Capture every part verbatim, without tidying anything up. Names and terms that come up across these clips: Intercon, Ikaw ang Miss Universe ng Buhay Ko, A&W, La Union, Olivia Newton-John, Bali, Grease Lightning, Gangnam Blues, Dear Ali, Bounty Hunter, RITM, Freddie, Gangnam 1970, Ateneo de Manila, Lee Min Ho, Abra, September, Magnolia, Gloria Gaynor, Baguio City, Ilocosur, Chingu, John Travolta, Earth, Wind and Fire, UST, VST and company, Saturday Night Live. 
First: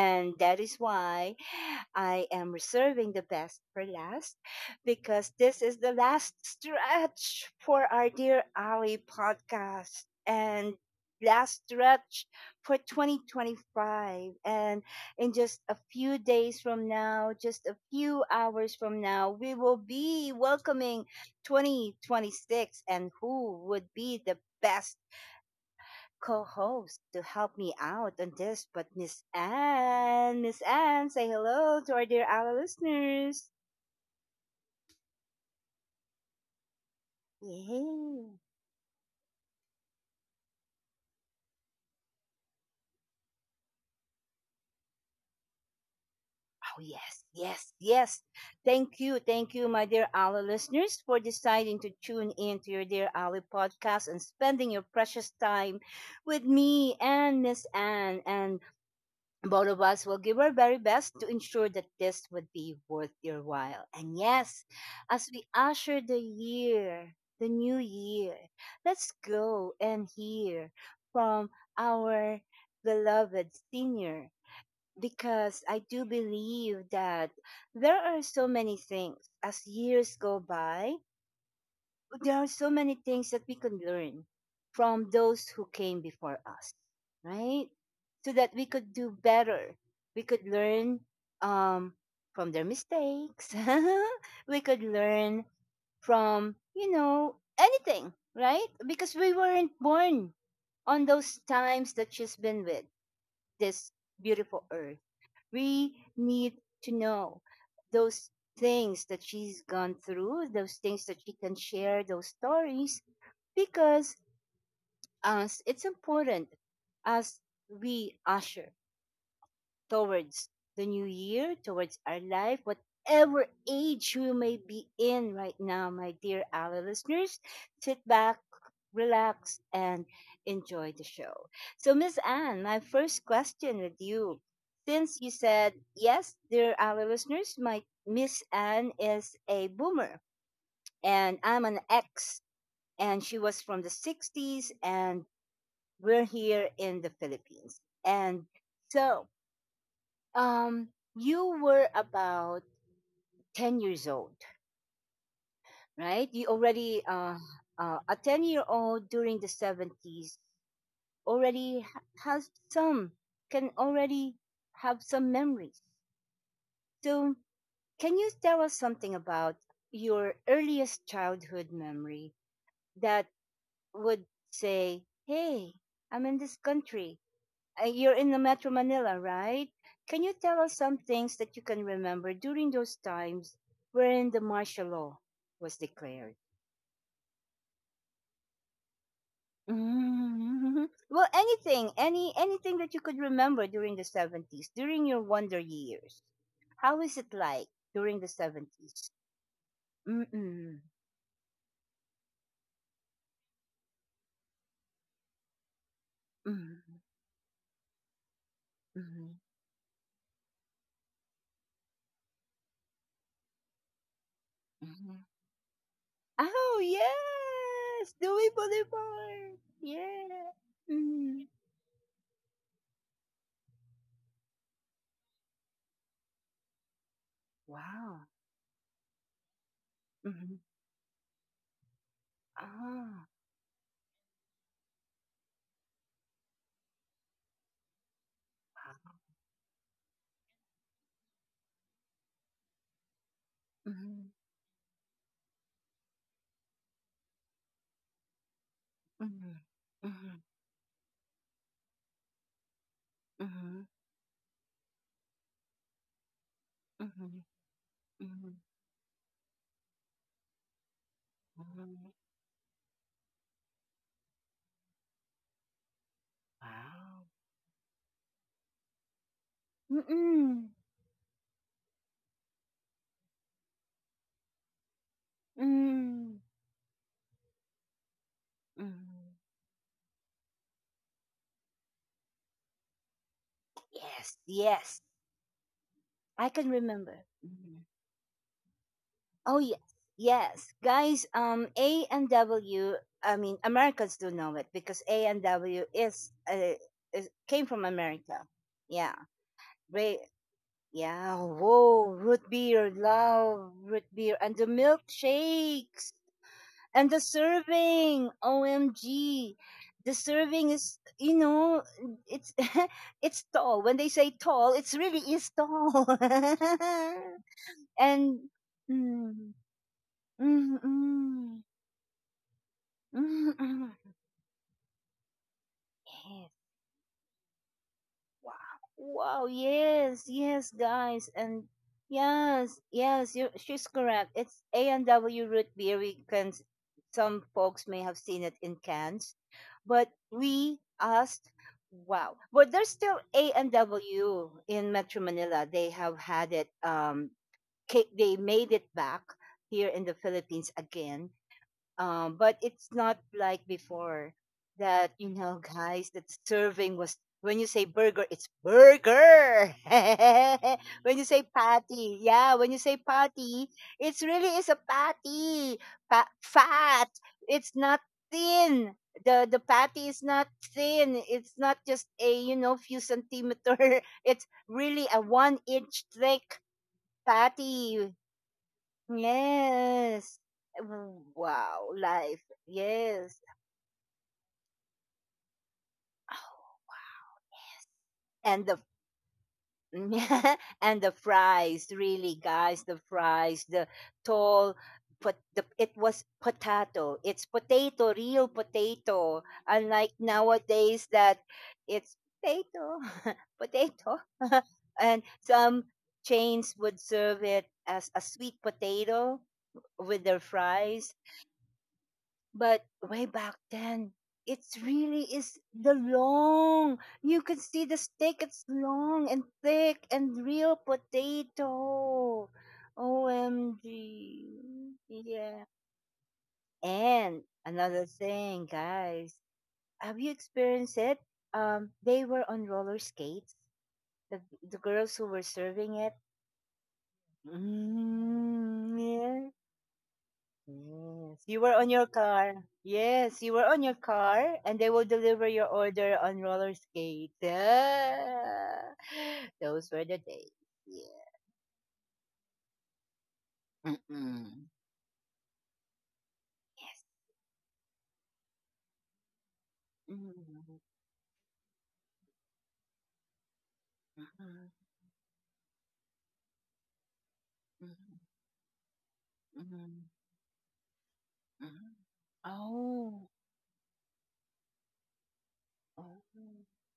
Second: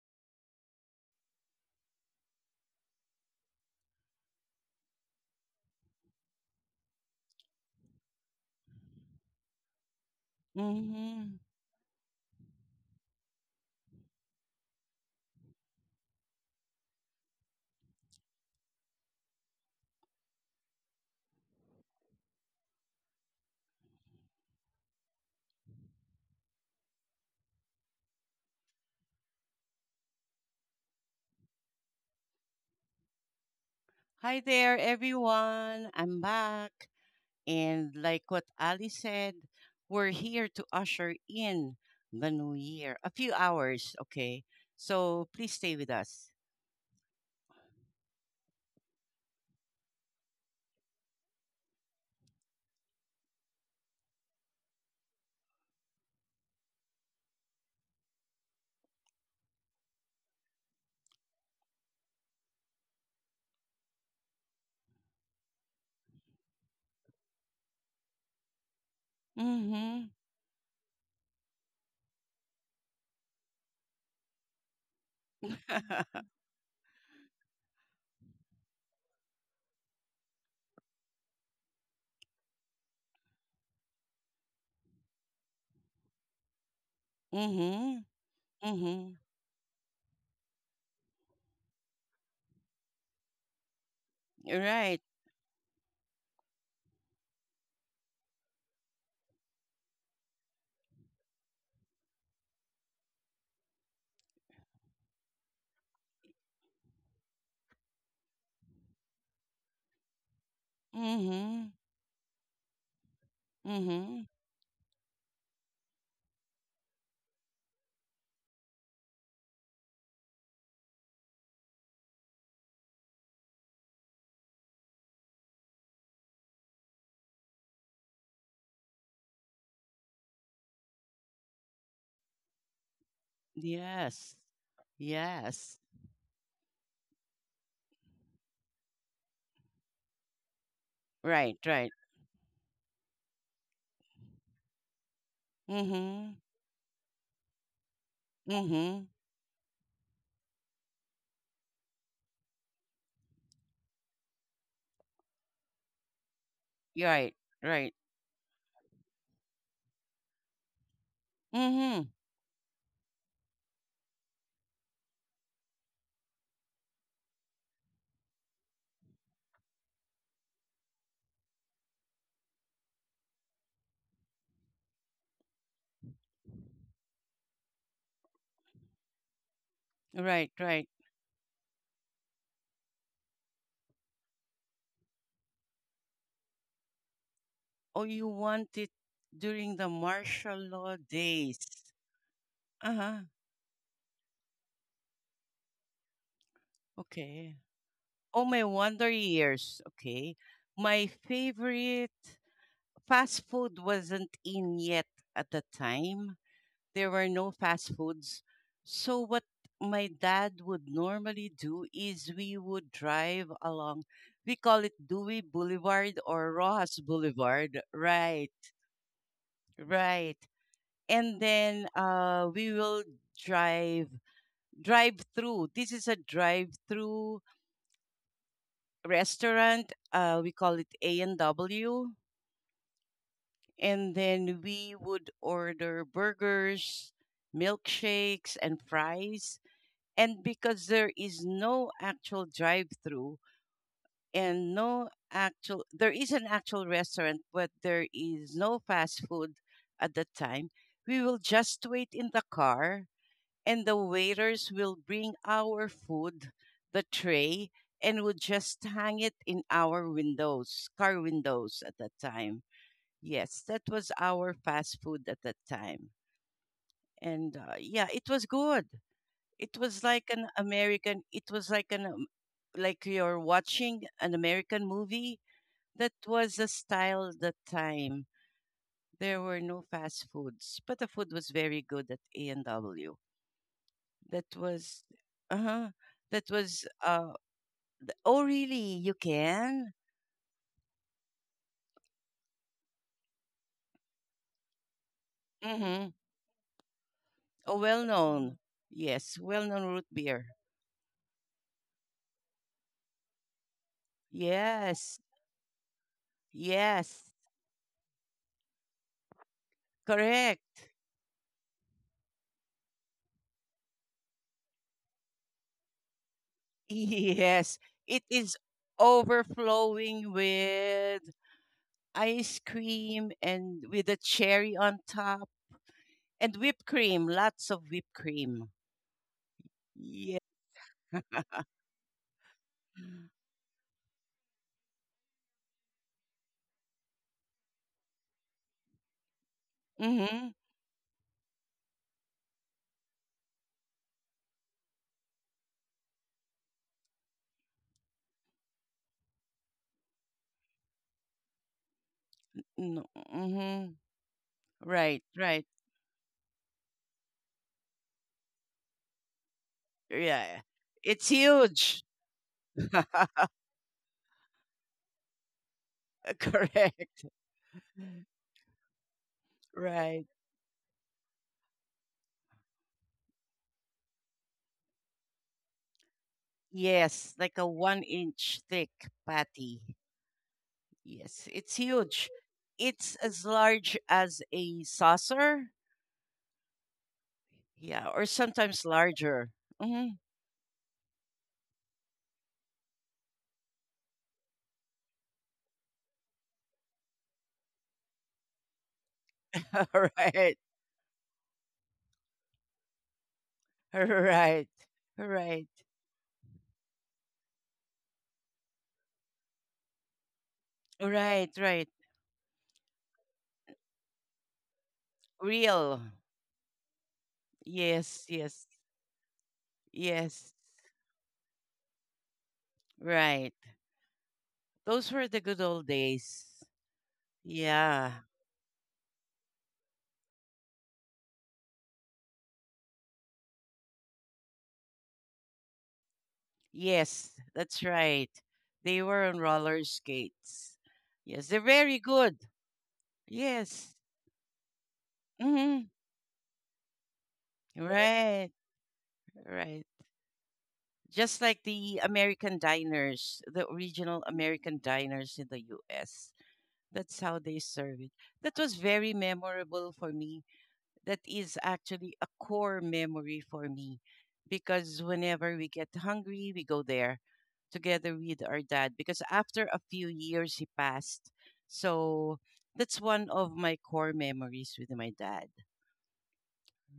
And that is why I am reserving the best for last, because this is the last stretch for our Dear Ali podcast and Mm-hmm. last stretch for twenty twenty-five. And in just a few days from now, just a few hours from now, we will be welcoming twenty twenty-six, and who would be the best co-host to help me out on this but Miss Anne? Miss Anne, say hello to our dear our listeners. Hi there, everyone. I'm back. And like Yeah. what Ali said, we're here to usher in the new year. A few hours, okay? So please stay with us. Oh yes, yes, yes. Thank you, thank you, my dear Ali listeners, for deciding to tune in to your dear Ali podcast and spending your precious time with me and Miss Anne, and both of us will give our very best to ensure that this would be worth your while. And yes, as we usher the year, the new year, let's go and Mm-hmm. hear from our beloved senior, because I do believe that there are so many things, as years go by, there are so many things that we can learn from those who came before us, right? Mm-hmm. So that we could Mm-hmm. do better. We could learn, um, from their mistakes. You're We could right. learn from, you know, anything, right? Because we weren't born on those times that she's been with this beautiful earth. We need to know those things that she's gone through, those things that she can Mm-hmm. share, those stories, because, Mm-hmm. as it's important, as we usher towards the new year, towards our life, whatever age you may be in right now, my dear Ali listeners. Sit back, relax, and enjoy the show. So, Miss Anne, my first question with Yes. you. Since you said, Yes. yes, dear Ali listeners, my Miss Anne is a boomer and Right, I'm an right. ex, and she was from the sixties, and we're Mm-hmm. here in the Philippines. And Mm-hmm. so, um you were about ten years old, right? You already, Right, uh, right. uh a ten year old during the seventies, already ha- Mm-hmm. has some can already have some memories, so can you tell us something about your earliest childhood memory that would say, hey, I'm in this country. Uh, you're in the Metro Manila, right? Can you Right, tell us right. some things that you can remember during those times when the martial law was declared? Oh, you want it during the martial Mm-hmm. law Well, days. anything, any anything that you Uh-huh. could remember during the seventies, during your wonder years. How is it Okay. like during the Oh, my wonder seventies? years. Okay. Mm-mm. My favorite fast food wasn't in yet at the time. Mm-mm. There were no fast foods. So Mm-mm. what my dad would normally do is we would drive along. We call it Mm-mm. Dewey Boulevard or Oh Rojas Boulevard. yes, Dewey Right. Boulevard. Right. Yeah. And Mm. then uh we will drive drive through. This is a drive through Wow. restaurant. Uh, we Mm-hmm. call it A and W, Ah. and then we would order burgers, milkshakes, and fries. And because there is no actual drive through Mhm, and no actual, there is an actual restaurant, but there is no fast food mhm, at that mhm, time. We will just wait in the car and mhm, the waiters will bring our food, the mhm, tray, and would mhm, just hang it in our windows, car windows at that mhm. time. Yes, that was our fast food at that time. Wow. And uh, yeah, it was good. It was like an Mm-mm. American, it was like an, um, like you're watching an American movie. That Mm. was the style that time. There Mhm. were no fast foods, but the food was very good at A and W. That Yes, was, yes, uh huh. That I can was, uh, remember. Mhm. oh, really? You Oh yes, can? yes, guys. Um, A and W. I mean, Americans do know it because A and W Mm-hmm. is, uh, is came Oh, from well America. known. Yeah, Yes, well known root Ray. beer. Yeah. Whoa, root beer, love root beer, and the Yes, milkshakes. And the yes, serving, O M G. The correct. serving is, you know, it's it's tall. When they say tall, it's really is tall. Yes, it And is mm, mm, overflowing mm, mm, with mm. ice cream and Mm. with a cherry on top and Yes. whipped cream, lots of whipped cream. Wow. Wow. Yes, Yeah. yes, guys, and yes, yes, you she's correct. It's A and W root beer. We can some folks may have seen it in cans, but Mm-hmm. we asked, wow. But there's still A and W in Metro Manila. They have had it. Um, ca- they made it back here in the Philippines again, um, but it's No, not like mm-hmm. before that, Right, you know, right. guys, that serving was when you say burger, it's burger. Yeah. When you It's say huge. patty, yeah, when you say patty, it's really is a patty, pa- fat. Correct. It's not thin. The the patty is Right. not thin. It's not just a you know few centimeter. It's really a one inch thick Yes, like a one patty. inch thick patty. Yes. Yes, it's Wow, huge. life. It's Yes. as large as a saucer. Yeah, or And the sometimes larger. Hmm. and the fries, really, guys, the fries, the tall, but the, it was potato. It's potato, real potato. Unlike Right. nowadays that it's potato, potato. Right. And Right. some chains would serve it as a sweet potato with their fries. Right. Right. But way back then, it's really is the Real. long. You can see the Yes. steak. Yes. It's long and thick and Yes. real potato. Right. O M G. Those were the good Yeah. old days. And another Yeah. thing, guys. Have you experienced it? Um, they were on roller skates. The, the girls who were serving it. Yes, that's right. Mm, They were on yeah. roller skates. Yes, Yes, they're you were on very your good. car. Yes, you were on Yes. your car, and they will deliver your Hmm. order on roller skates. Right. Ah, Right. those were the days. Yeah. Just like the American diners, the original Mm-mm. American diners in the U S. Yes. That's how they serve it. That was very memorable for me, Mm-mm. that is actually a core memory for me Mm-mm. because whenever we get hungry, we go there together Mm-mm. with our dad because after a few Mm-mm. years he passed. So that's one Oh. of my core memories with my dad. Oh.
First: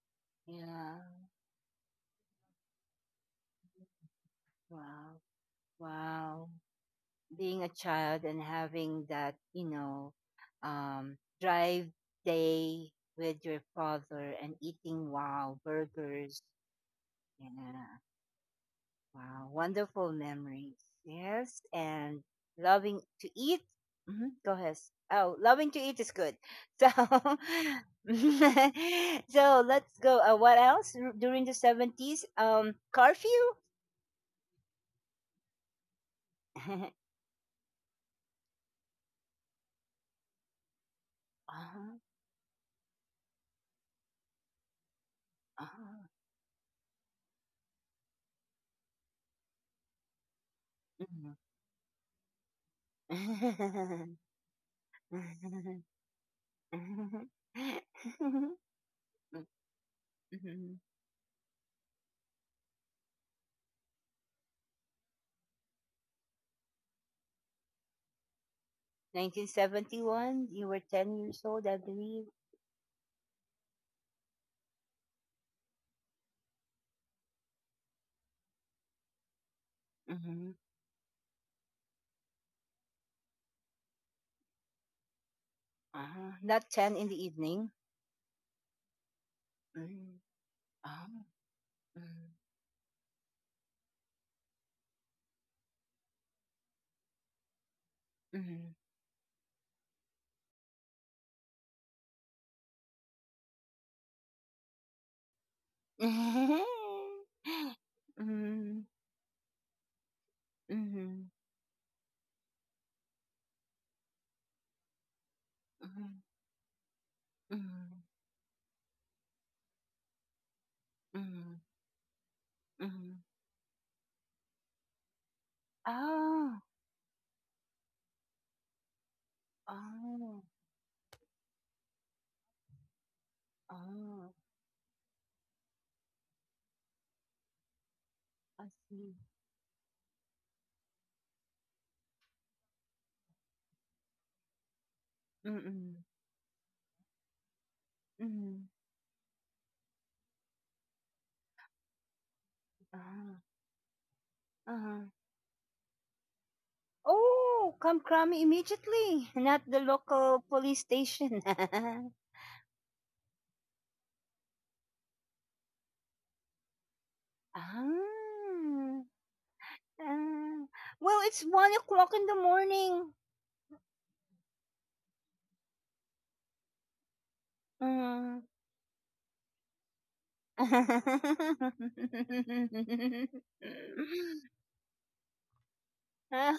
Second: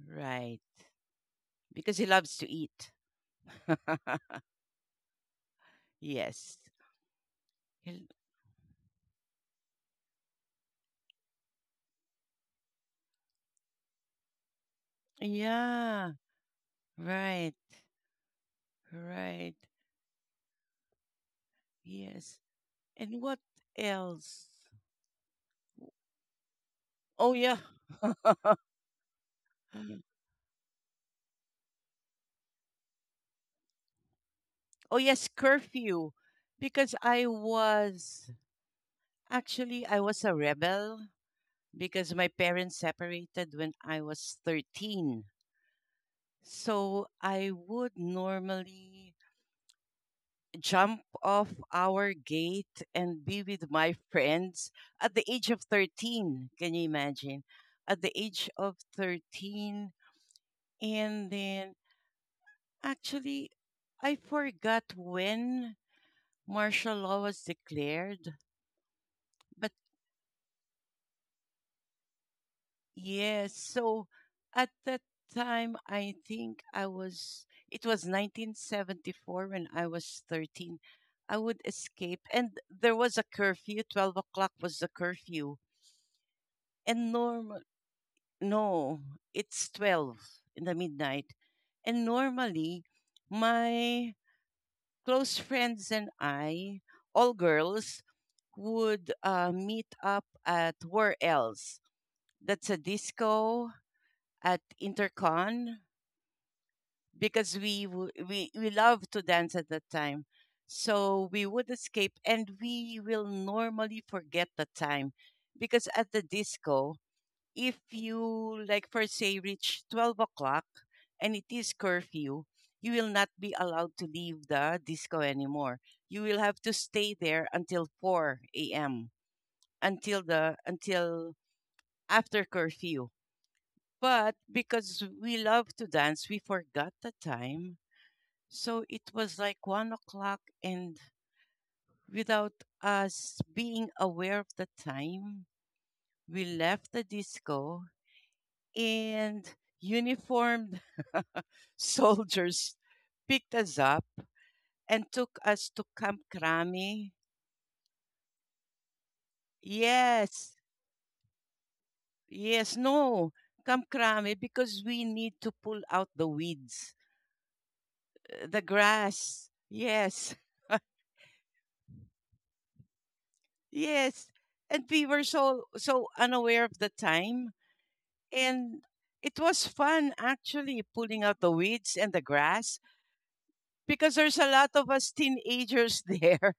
Right. Yeah. Because he loves to eat. Wow. Wow. Yes. Being a He- child and having that, you know, um, drive day with your father and eating wow Yeah. burgers. Yeah, Right. wow, Right. wonderful memories. Yes, and Yes. loving And to what eat. Hmm. Go else? ahead. Oh, loving to eat is good. So, Oh, yeah. so let's go. Uh, what else R- during the seventies? Um, curfew. Oh yes, curfew. Uh-huh, Because I was actually I was a rebel because my parents separated when I was thirteen. uh-huh. So I would normally jump off our gate and be with my Mhm. friends at the age of thirteen. Can you Mhm. imagine? At the age of thirteen, and then actually I forgot when martial law was declared, but. nineteen seventy-one, you were ten years old, I believe. Yes. So at that time, I think I was, it was nineteen seventy-four when I was Hmm. thirteen. I would escape, and there was a curfew. twelve o'clock was the curfew. Uh-huh. Not ten in And the normal, evening. no, it's Mm-hmm. twelve in the Oh. midnight. And normally, my close friends and I, all girls, Mm-hmm. would uh, meet up at where else? That's a disco at Intercon Mm-hmm. because we w- we we Mm-hmm. love to dance at that time. So we would escape and we will normally forget the time because at the disco, if Mm-hmm. you like for say reach twelve o'clock and it Mm-hmm. is curfew, you will not be allowed to leave the disco anymore. You will have Oh. to stay there until four a m, until Oh. the until after curfew. Oh. But because we love to dance, we forgot the time. I So it see. was like one o'clock, and without us being aware of the time, Mm-mm. we left the disco, Mm-mm. and uniformed soldiers picked us up and Uh-huh. took us to Camp Krami. Oh, kamkrami immediately, not the local Yes, police station. yes, no, Camp Krami, because we need to pull out the weeds, uh, the Ah, grass. Yes. ah. Well, it's one o'clock in the morning. Yes. And we were so so unaware of the time. Mm. And it was fun actually pulling out the weeds and the grass because there's a lot of us teenagers there.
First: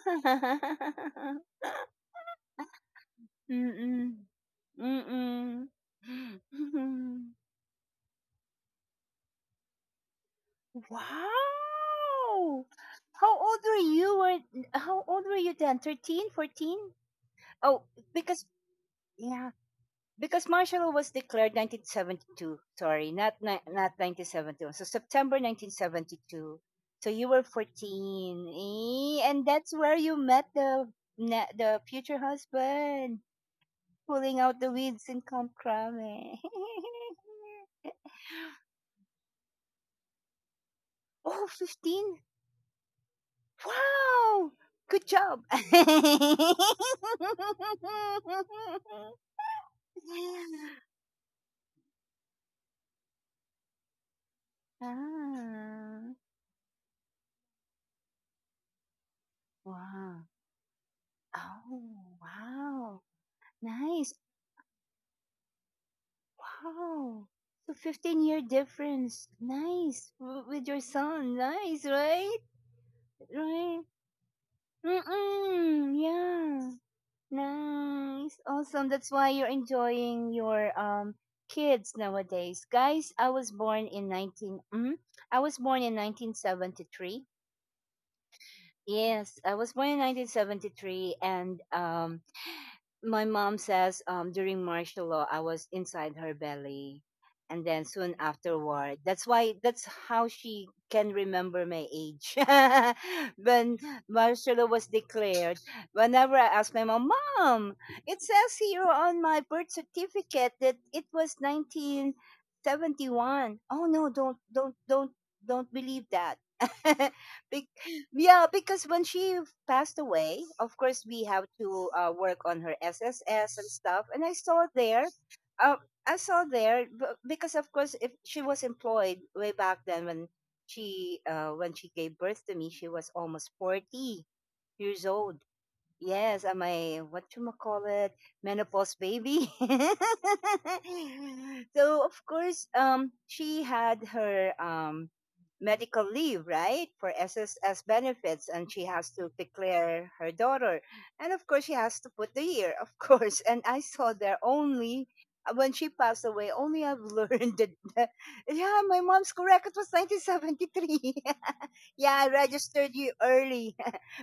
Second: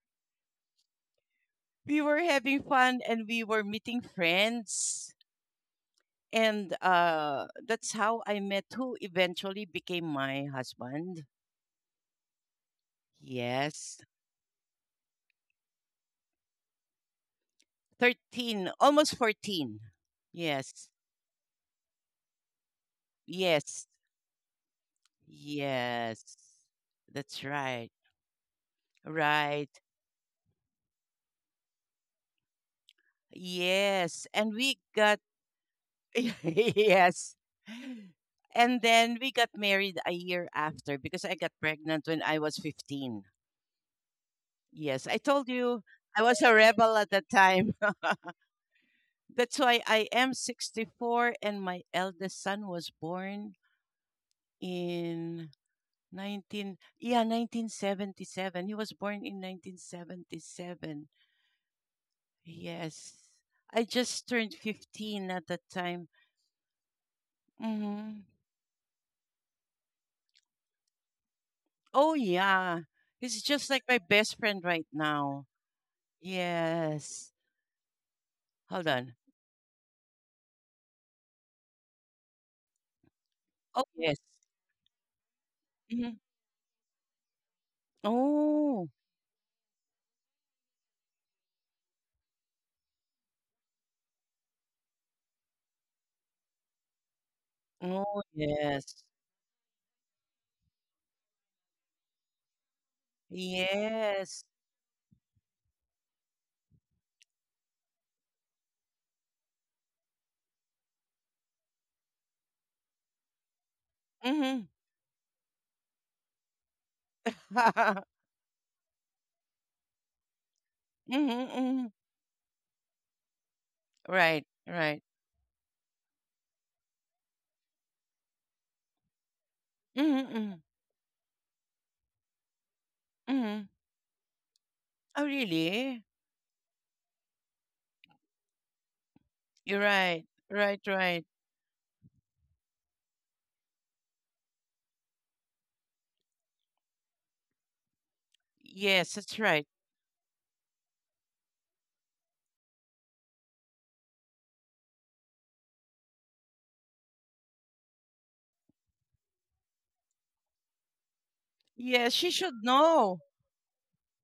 We were having fun and we were meeting Mm-mm. friends. Mm-mm. And uh that's how I met who eventually became my husband. Wow! How old were Yes. you? Were how old were you then? Thirteen, fourteen. Oh, because thirteen, almost yeah, fourteen. because martial Yes. law was declared nineteen seventy-two. Sorry, not ni- Yes. not nineteen seventy-one. So September Yes. nineteen seventy-two. So you That's were right. fourteen, eh, and Right. that's where you met the na- the future husband, Yes, pulling and out the we weeds got in Camp Crame. yes. And then we got married a year after because I Oh, got pregnant when fifteen! I was fifteen. Wow! Yes, Good I job. told you I was a rebel at that time. That's why I am sixty-four and my eldest son was born in Ah, 19 yeah, nineteen seventy-seven. He was born in wow. nineteen seventy-seven. Oh, wow. Yes. I Nice. just turned fifteen at that time. Wow. So 15 Mhm. year difference. Nice. W- with your son. Nice, Oh right? yeah. He's just like Right. my best friend right now. Mm-mm. Yeah. Yes. Nice. Hold Awesome. That's on. why you're enjoying your um kids nowadays. Guys, I was Oh born in yes. 19 mm, I was born in Hmm. nineteen seventy-three. Oh. Yes, I was born in nineteen seventy-three and um my mom says, um, during martial law I was inside her belly, and then soon Oh afterward. yes. That's why that's how she can remember my age. When Yes. martial law was declared, whenever I ask my mom, "Mom, it says here on my birth certificate that it was nineteen seventy-one." Oh no, don't Mm-hmm. don't don't don't believe that. Yeah, because when she passed away, of course we have Mm-hmm. to, uh, work on her S S S and stuff. And I Right. saw Right. there, uh, I saw there b- because, of course, if she was employed way back then, when Mm-hmm, mm-hmm. she uh, when she gave birth to me, she was almost Mm-hmm. forty years Oh old. really? Yes, am I what you call it menopause baby? You're right. Right. Right. So, of course, um, she had her um medical leave, right, for S S S benefits, and she has Yes. to That's right. declare her daughter, and of course she has to put the year, of course. And I saw there only, uh, when she passed away. Only I've learned that, that yeah, my mom's correct. It was nineteen seventy-three. Yes. Yeah, I She should registered you know. early.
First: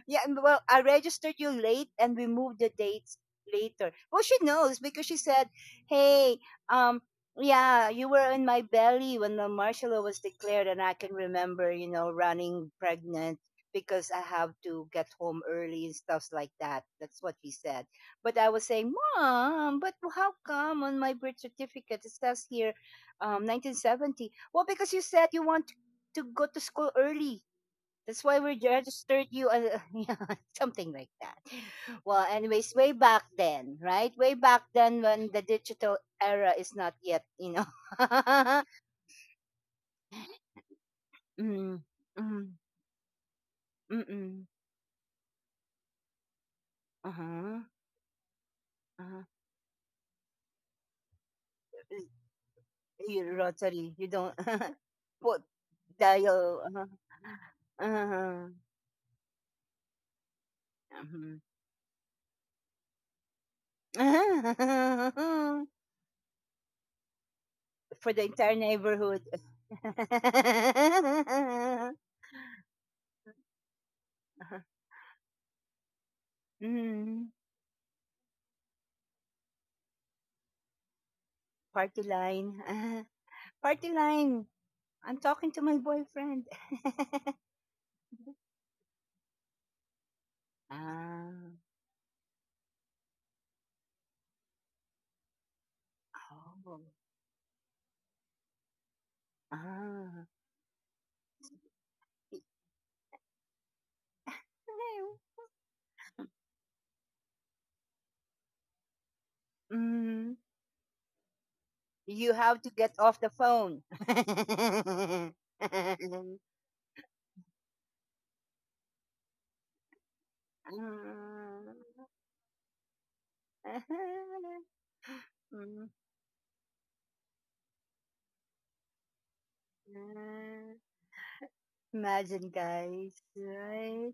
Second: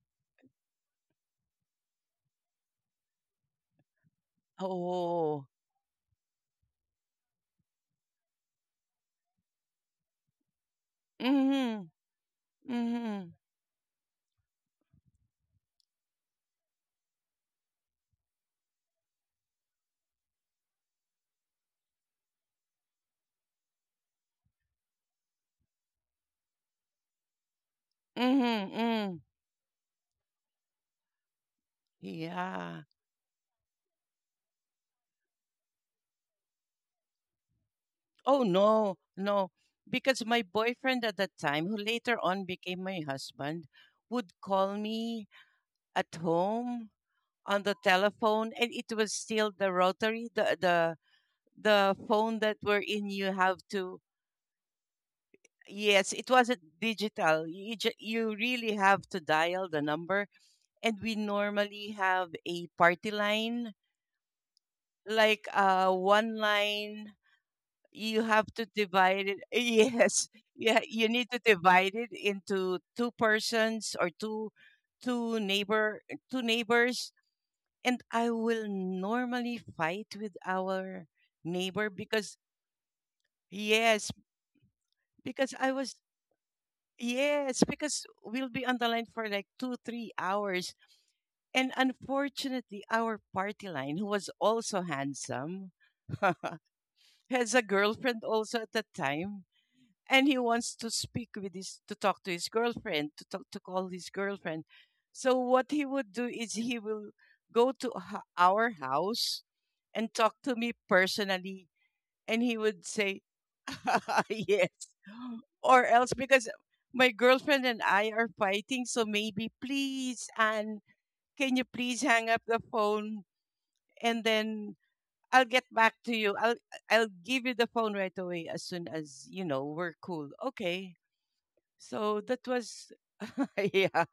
Yeah, and well, I registered you late and we moved the dates later. Well, she knows because she Oh. said, hey, um, yeah, you were in my belly when the martial law was declared, and I can remember, Mm-hmm. you know, running Mm-hmm. pregnant because I have to get home early and stuff like that. That's what she said. But I was saying, Mom, but how come on my birth certificate it says here, um, nineteen seventy? Well, because you said you want to go to school early, that's why we Mm-hmm. Mm. registered you as yeah, something like that. Well, anyways, Yeah. way back then, right? Way back then when the digital era is not yet, you know. Oh no, no. Because my boyfriend at that time, who Mm, later on mm, became my husband, would mm, call me at home uh-huh, on the telephone and it was uh-huh. still the rotary, the the the phone that we're in you You have rotary, to you don't put yes, it wasn't dial. Uh-huh, digital. You ju- you uh-huh, really have to dial the number and we uh-huh. normally have a party line like uh one line For you the have entire to neighborhood. divide it, yes, yeah, you need to divide it into two persons or two two neighbor two neighbors Mhm. and I will normally fight with our neighbor Party because. line. Party Yes. line. I'm talking Because to I my was. boyfriend. Yes, because we'll be on the line for like two three hours, Ah. and unfortunately our party line, who was also handsome, Oh. has a girlfriend also at that time and Ah. he wants to speak with his to talk to his girlfriend to talk to call his girlfriend. So what he would do is he will go to h- our house and talk mm, to me personally, you and he have to would get say, off the phone. yes, or else, because my girlfriend and I are fighting, so maybe please and can you please hang up the phone, and then I'll get back to you, I'll I'll give you the phone right away as soon as, you know, we're cool, okay? So that Imagine, was guys. yeah. Right?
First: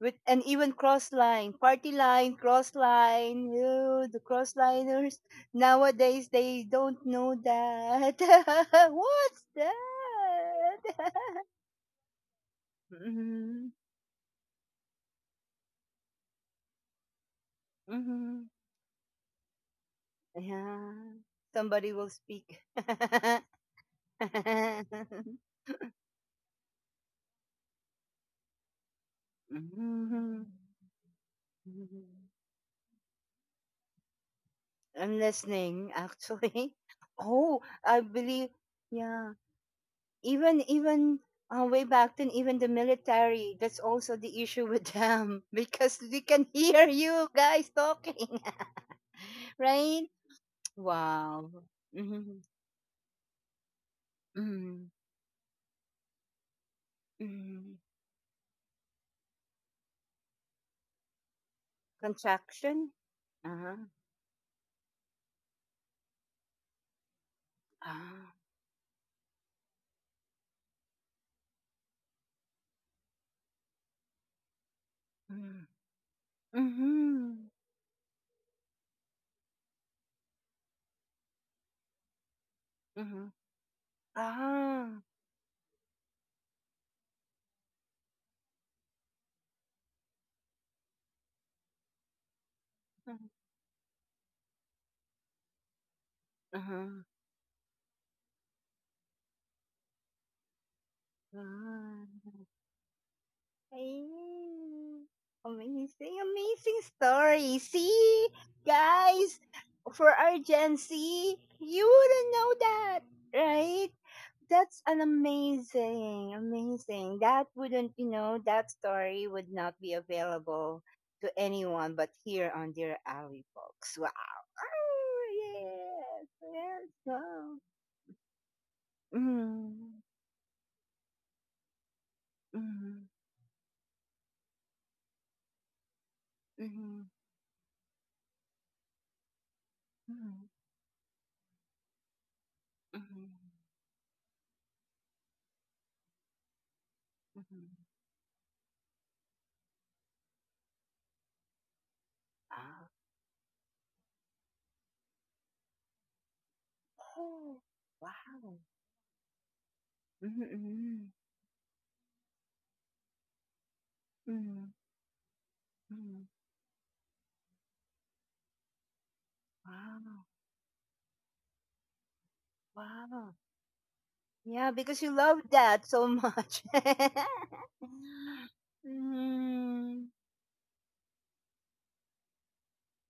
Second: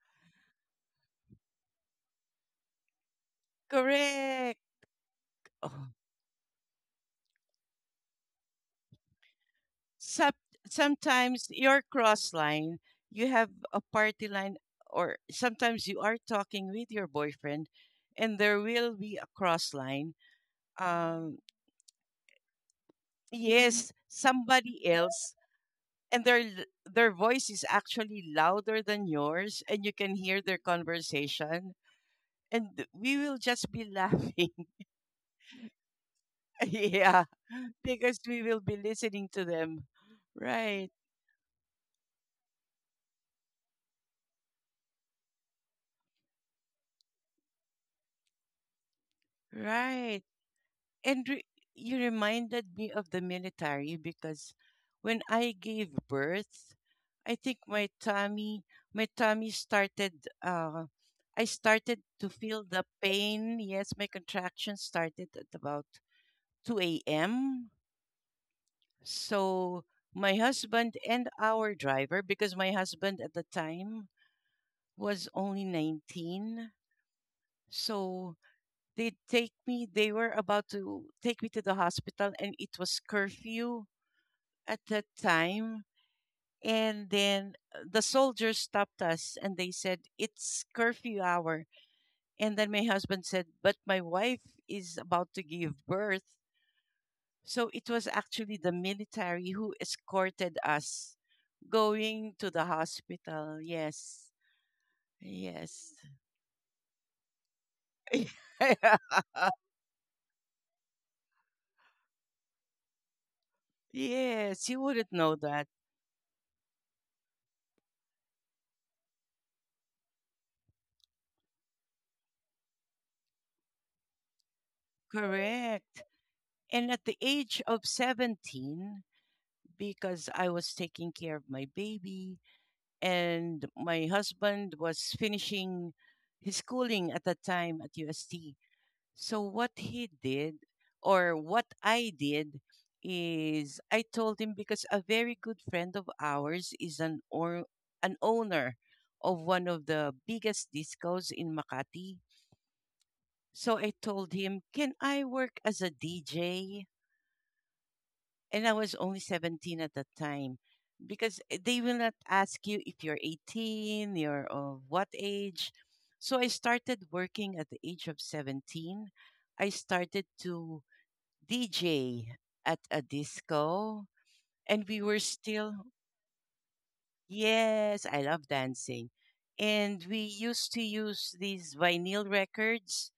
With and even cross line, party line, cross line, ew, the cross Correct. liners. Oh, Nowadays they don't know that. What's Sup that? sometimes your cross line, you have Hmm. a party line, or sometimes you are talking with your boyfriend, and Hmm. there will be a cross line. Yeah. Um, Somebody will speak. yes, somebody else, and their l- their voice is actually louder than yours, and you can hear Mhm. their conversation. And we will just be laughing, I'm listening actually. yeah, Oh, I because we believe, will be listening yeah. to them, even right? even uh, way back then, even the military, that's also the issue with them, because they can hear you guys talking. Right. Right. And re- Wow. you Mm-hmm. reminded me of the military because Mm-hmm. when I gave birth, I think Mm-hmm. my tummy, my tummy started, uh, I started to feel the Contraction. pain. Uh-huh. Yes, my contraction started at about two a m. Ah. So my husband and our driver, because my husband at the time was only Mm. nineteen. Mm-hmm. So they take me they were about to take me to the hospital and it was Mm-hmm. curfew at Ah. that time, and then uh, the soldiers stopped us and they said it's curfew hour, and then my Mm-hmm. husband said but my wife is about to give birth, Uh-huh. so it was actually the military who escorted us Ah. going to the hospital. Yes. Ayun. Yes. Amazing, amazing story. See, guys, for our Gen Z, you wouldn't know that, right? Yes, you That's an wouldn't know that. amazing, amazing. That wouldn't, you know, that story would not be available to anyone but here on Dear Alley, folks. Wow. Oh, Correct. yes, yes, And at the wow. age of seventeen, Mm, because I was taking care of my baby mm, and my husband was finishing his mm, mm, mm. schooling at that time at U S T. So, what he did, or what I did, is I told him because a very good friend of ours is an Hmm. or an owner of one of the biggest discos in Makati. Wow. So I told him, "Can I work as a D J?" Oh, wow. and I was only seventeen at that Mm-hmm, time mm-hmm, because eh, they will not ask you if you're eighteen, you're mm-hmm. of what age. Mm-hmm. So I started working at the age of seventeen. I started Wow, to D J at a wow. disco, Yeah, and we because were you love still. that so much. Yes, I love dancing. And mm, we used to use these vinyl records,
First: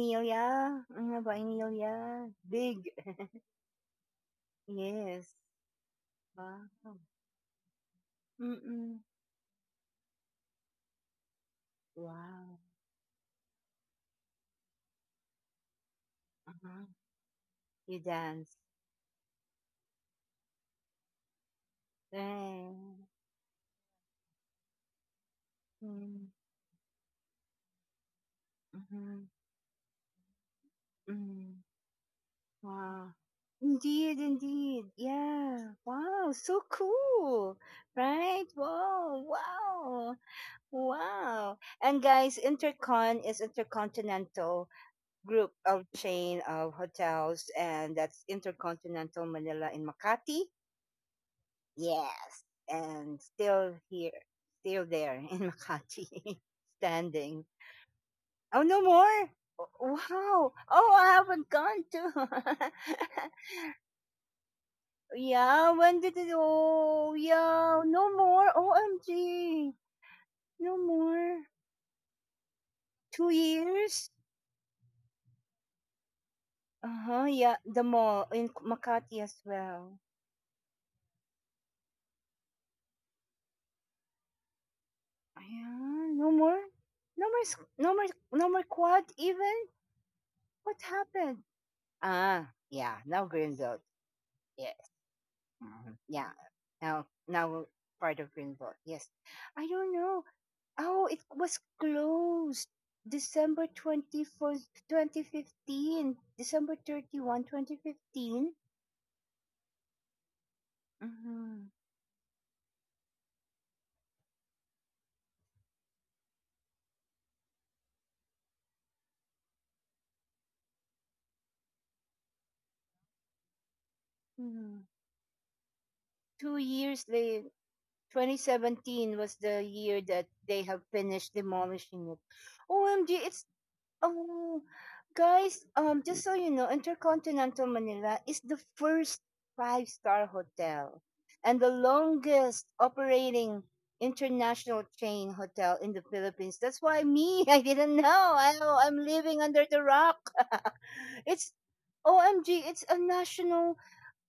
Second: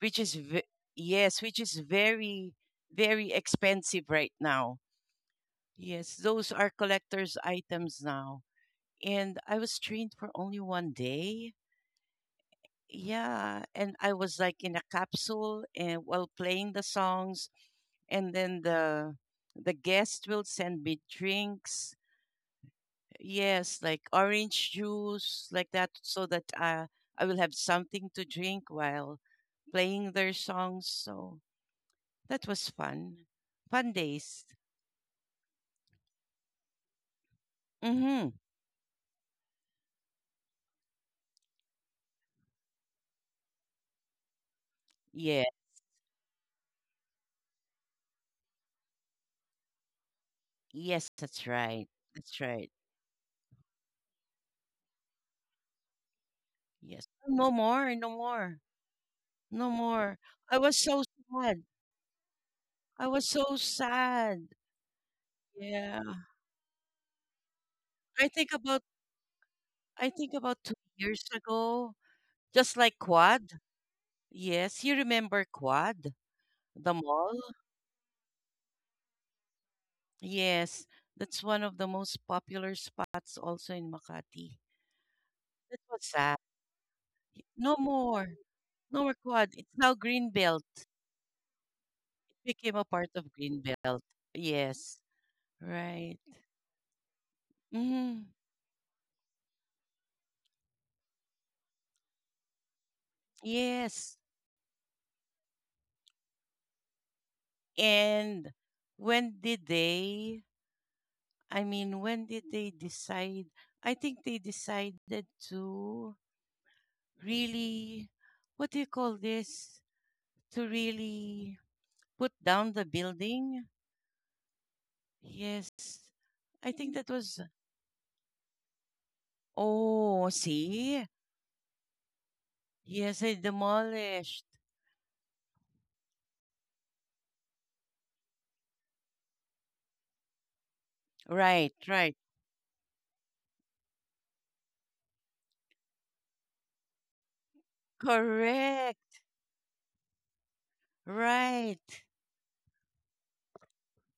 which is ve- Ano ba? yes, which is Vanilla. very Big. very expensive right now. Yes. Yes, those are Wow. collector's items now. Mm-mm. And I was trained for only one day. Wow. Yeah, and I was like in a capsule and while playing the Uh-huh. songs You and dance. then the the guest will send me drinks. Right. Yes, like orange juice like that Mm-hmm. so that uh, I will have something to drink while Mm-hmm. playing their songs. So mm-hmm. that was Wow. fun. Fun Indeed, days. indeed. Yeah. Wow. So cool. Mhm. Right? Wow. Wow. Wow. And guys, Intercon is Intercontinental Yeah. Group of Chain of Hotels, and that's Intercontinental Manila in Makati. Yes, that's right. Yes. That's right. And still here, still there in Makati, Yes. standing. No more, no Oh, more, no more. no more. Wow. I was Oh, so I haven't sad. gone to. I was so sad. Yeah, when Yeah. did it? Oh, yeah, no I more. think about O M G, I think about no two years more. ago, just like Two Quad. years. Yes, you remember Quad, Uh the huh. mall? Yeah, the mall in Makati as well. Yes. That's one of the most popular spots also in Makati. That was Yeah, no sad. more. No more. s- No No more. more. No more quad. No more Quad. Even It's now what Greenbelt. happened? Ah, It became a yeah. part Now of Greenbelt. Greenbelt. Yes. Yes. Mhm. Right. Yeah. Now, now we're part Mm, of Greenbelt. Yes. I don't know. Oh, it was closed yes. December twenty-fourth, twenty fifteen. December thirty-first, twenty fifteen. And when did they, Mm-hmm. I mean, when did they decide? I think they decided to really, what do you call this? To really put down the building? Mm-hmm. Yes. Two I think years that was, later, twenty seventeen was the year that oh, they have see? finished demolishing it. O M G, Yes, I it's demolished. Oh, guys, um, just so you know, Intercontinental Manila is the first five-star hotel and the Right, right. longest operating international chain hotel in the Philippines. That's why me, I didn't know. I, I'm Correct. living under the rock. it's Right. O M G, it's a national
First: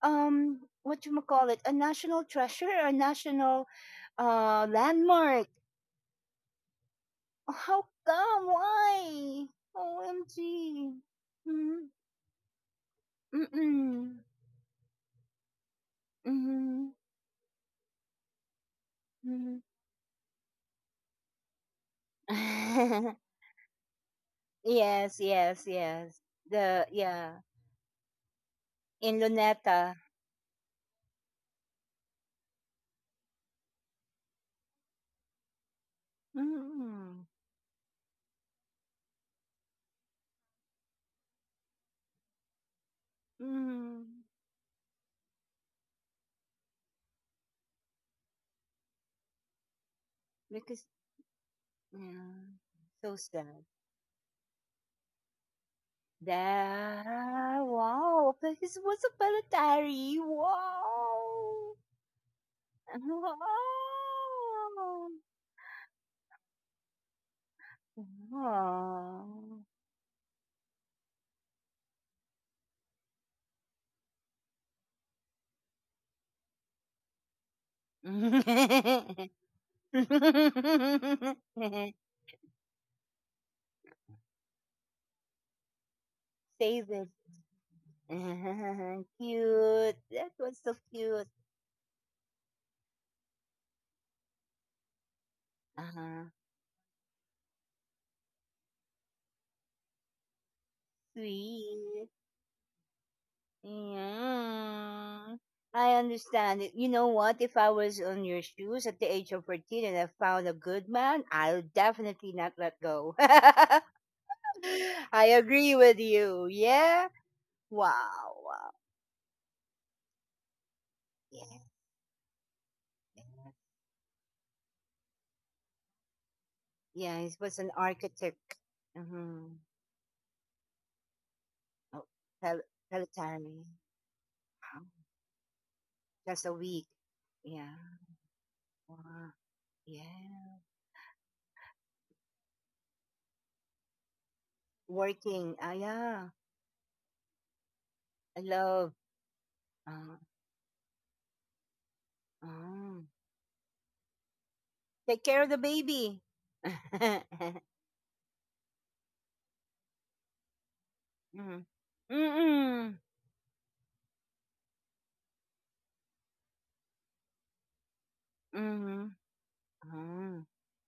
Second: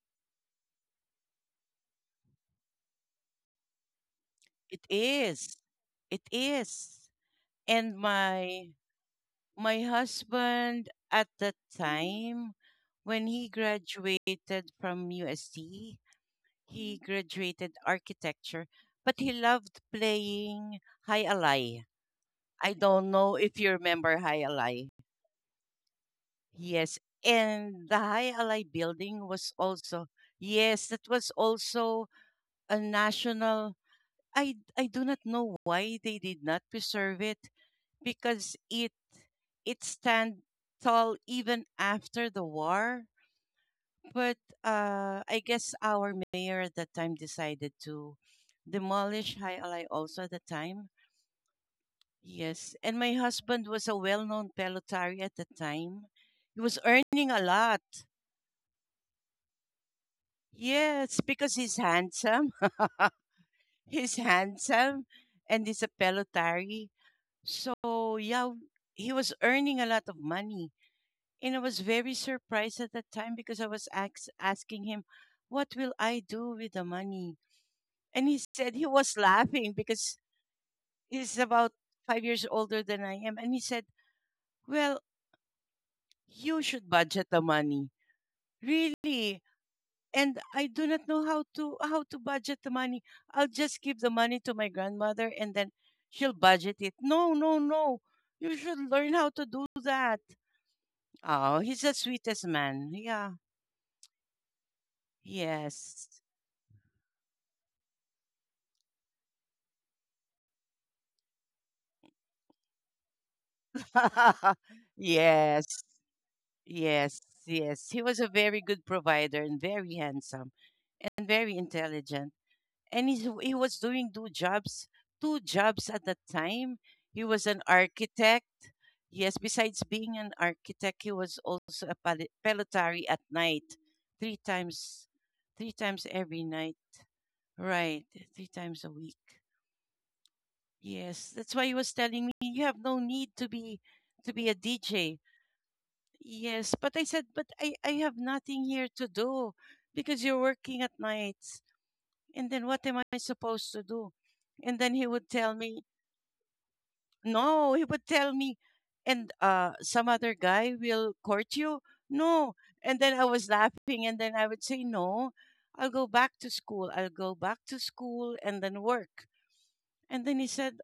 um what you call it? A national treasure, a national uh It landmark. is. It is. How And come? my Why? My husband O M G. at that time, when he Mm-mm. graduated from U S D, Mhm. he graduated architecture, but he Mhm. loved playing High Alai. I don't know if you remember High Alai. yes, yes, yes. The Yes, yeah and the High Alai in building was Luneta. also, yes, that was also a national. I I do not know why they did not preserve Mm-mm. it, because it it stand tall even after the war. Mm. But uh, I guess our mayor at that time decided to demolish High Alai also at the Because time. yeah, Yes, and so my sad. husband was a well-known pelotari at the time. He was earning a That lot. wow, because it was a palatari? Yes, because Wow, he's handsome. wow, He's handsome and he's a pelotari. So yeah, he wow. was earning a lot of money. And I was very surprised at that time because I was ax- asking him, what will I do with the money? And he said he was laughing because he's about five years older than I am. And he said, well, you Save should it, budget the money. Really? cute. That And was I so do not cute. know how to how to budget the money. I'll just give the money to my grandmother and then Uh-huh. she'll budget it. No, no, no. You should learn how to do that. Oh, he's the Sweet. sweetest man. Yeah. Yeah. I Yes. understand it. You know what? If I was on your shoes at the age of fourteen and I found a good man, I'll definitely not let go. I agree Yes, with you. Yeah. yes, yes. He was a Wow. very wow. good provider and very handsome and very Yeah. intelligent. And he's, Yeah. he was doing two jobs, two jobs at the time. Yeah, He He was was an an architect. architect. Yes, Mm-hmm. besides being an architect, he was also a Oh, pal- Pel- pelotary at Pelotari. night, three Wow. times, three times That's every a night. week. Yeah. Right, three times a week. Wow. Yeah. Yes, that's why he was telling me you have no need to be to be a D J. Working. Ah, yeah. Yes, but I said, but I, I have I nothing here love. to do Uh, because you're working at nights. And then what ah. am I supposed to do? And then he Take would care of the tell me, baby. mm-hmm. no, he would tell me, and uh, some other guy will court you. No. Mm-mm. And then I was laughing, and then I would say, no, I'll go back to school. I'll go back to school and then Mm-hmm. work. And Ah. then he said,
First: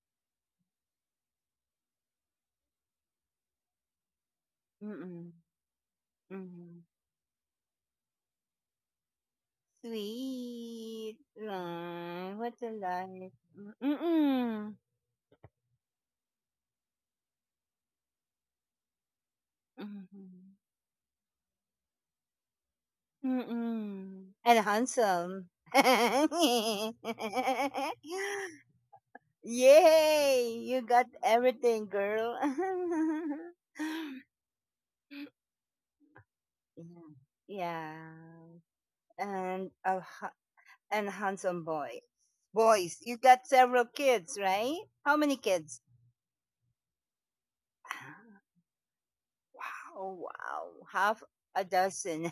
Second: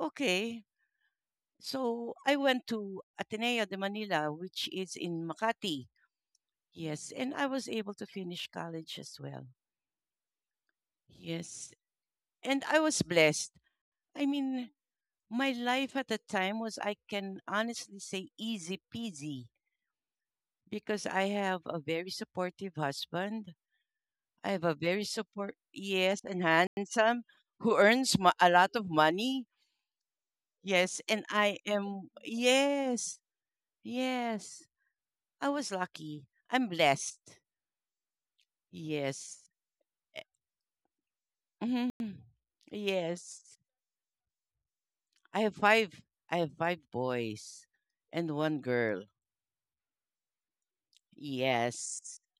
okay. So I went to Ateneo de Manila, which is in Mm-mm. Makati. Mm-hmm. Yes, and I was able to finish college as well. Sweet. Yes, Right. What and a I was life. blessed. Mm, I mean, Mm-mm. my life at the time was, I can honestly say, easy peasy Mm-hmm. because I have a very supportive husband. Mm-mm. I And have a very handsome. support, Yes, and handsome, who earns mo- a lot of money. Yay! You Yes, got and I everything, am, girl. yes, yes. I was lucky. I'm Yeah. blessed. Yeah. Yes. And a ha- and handsome Hmm. boy. Boys, you got Yes. several kids, right? How I many have kids? five. I have five boys and one girl. Wow, wow. Half a Yes. dozen.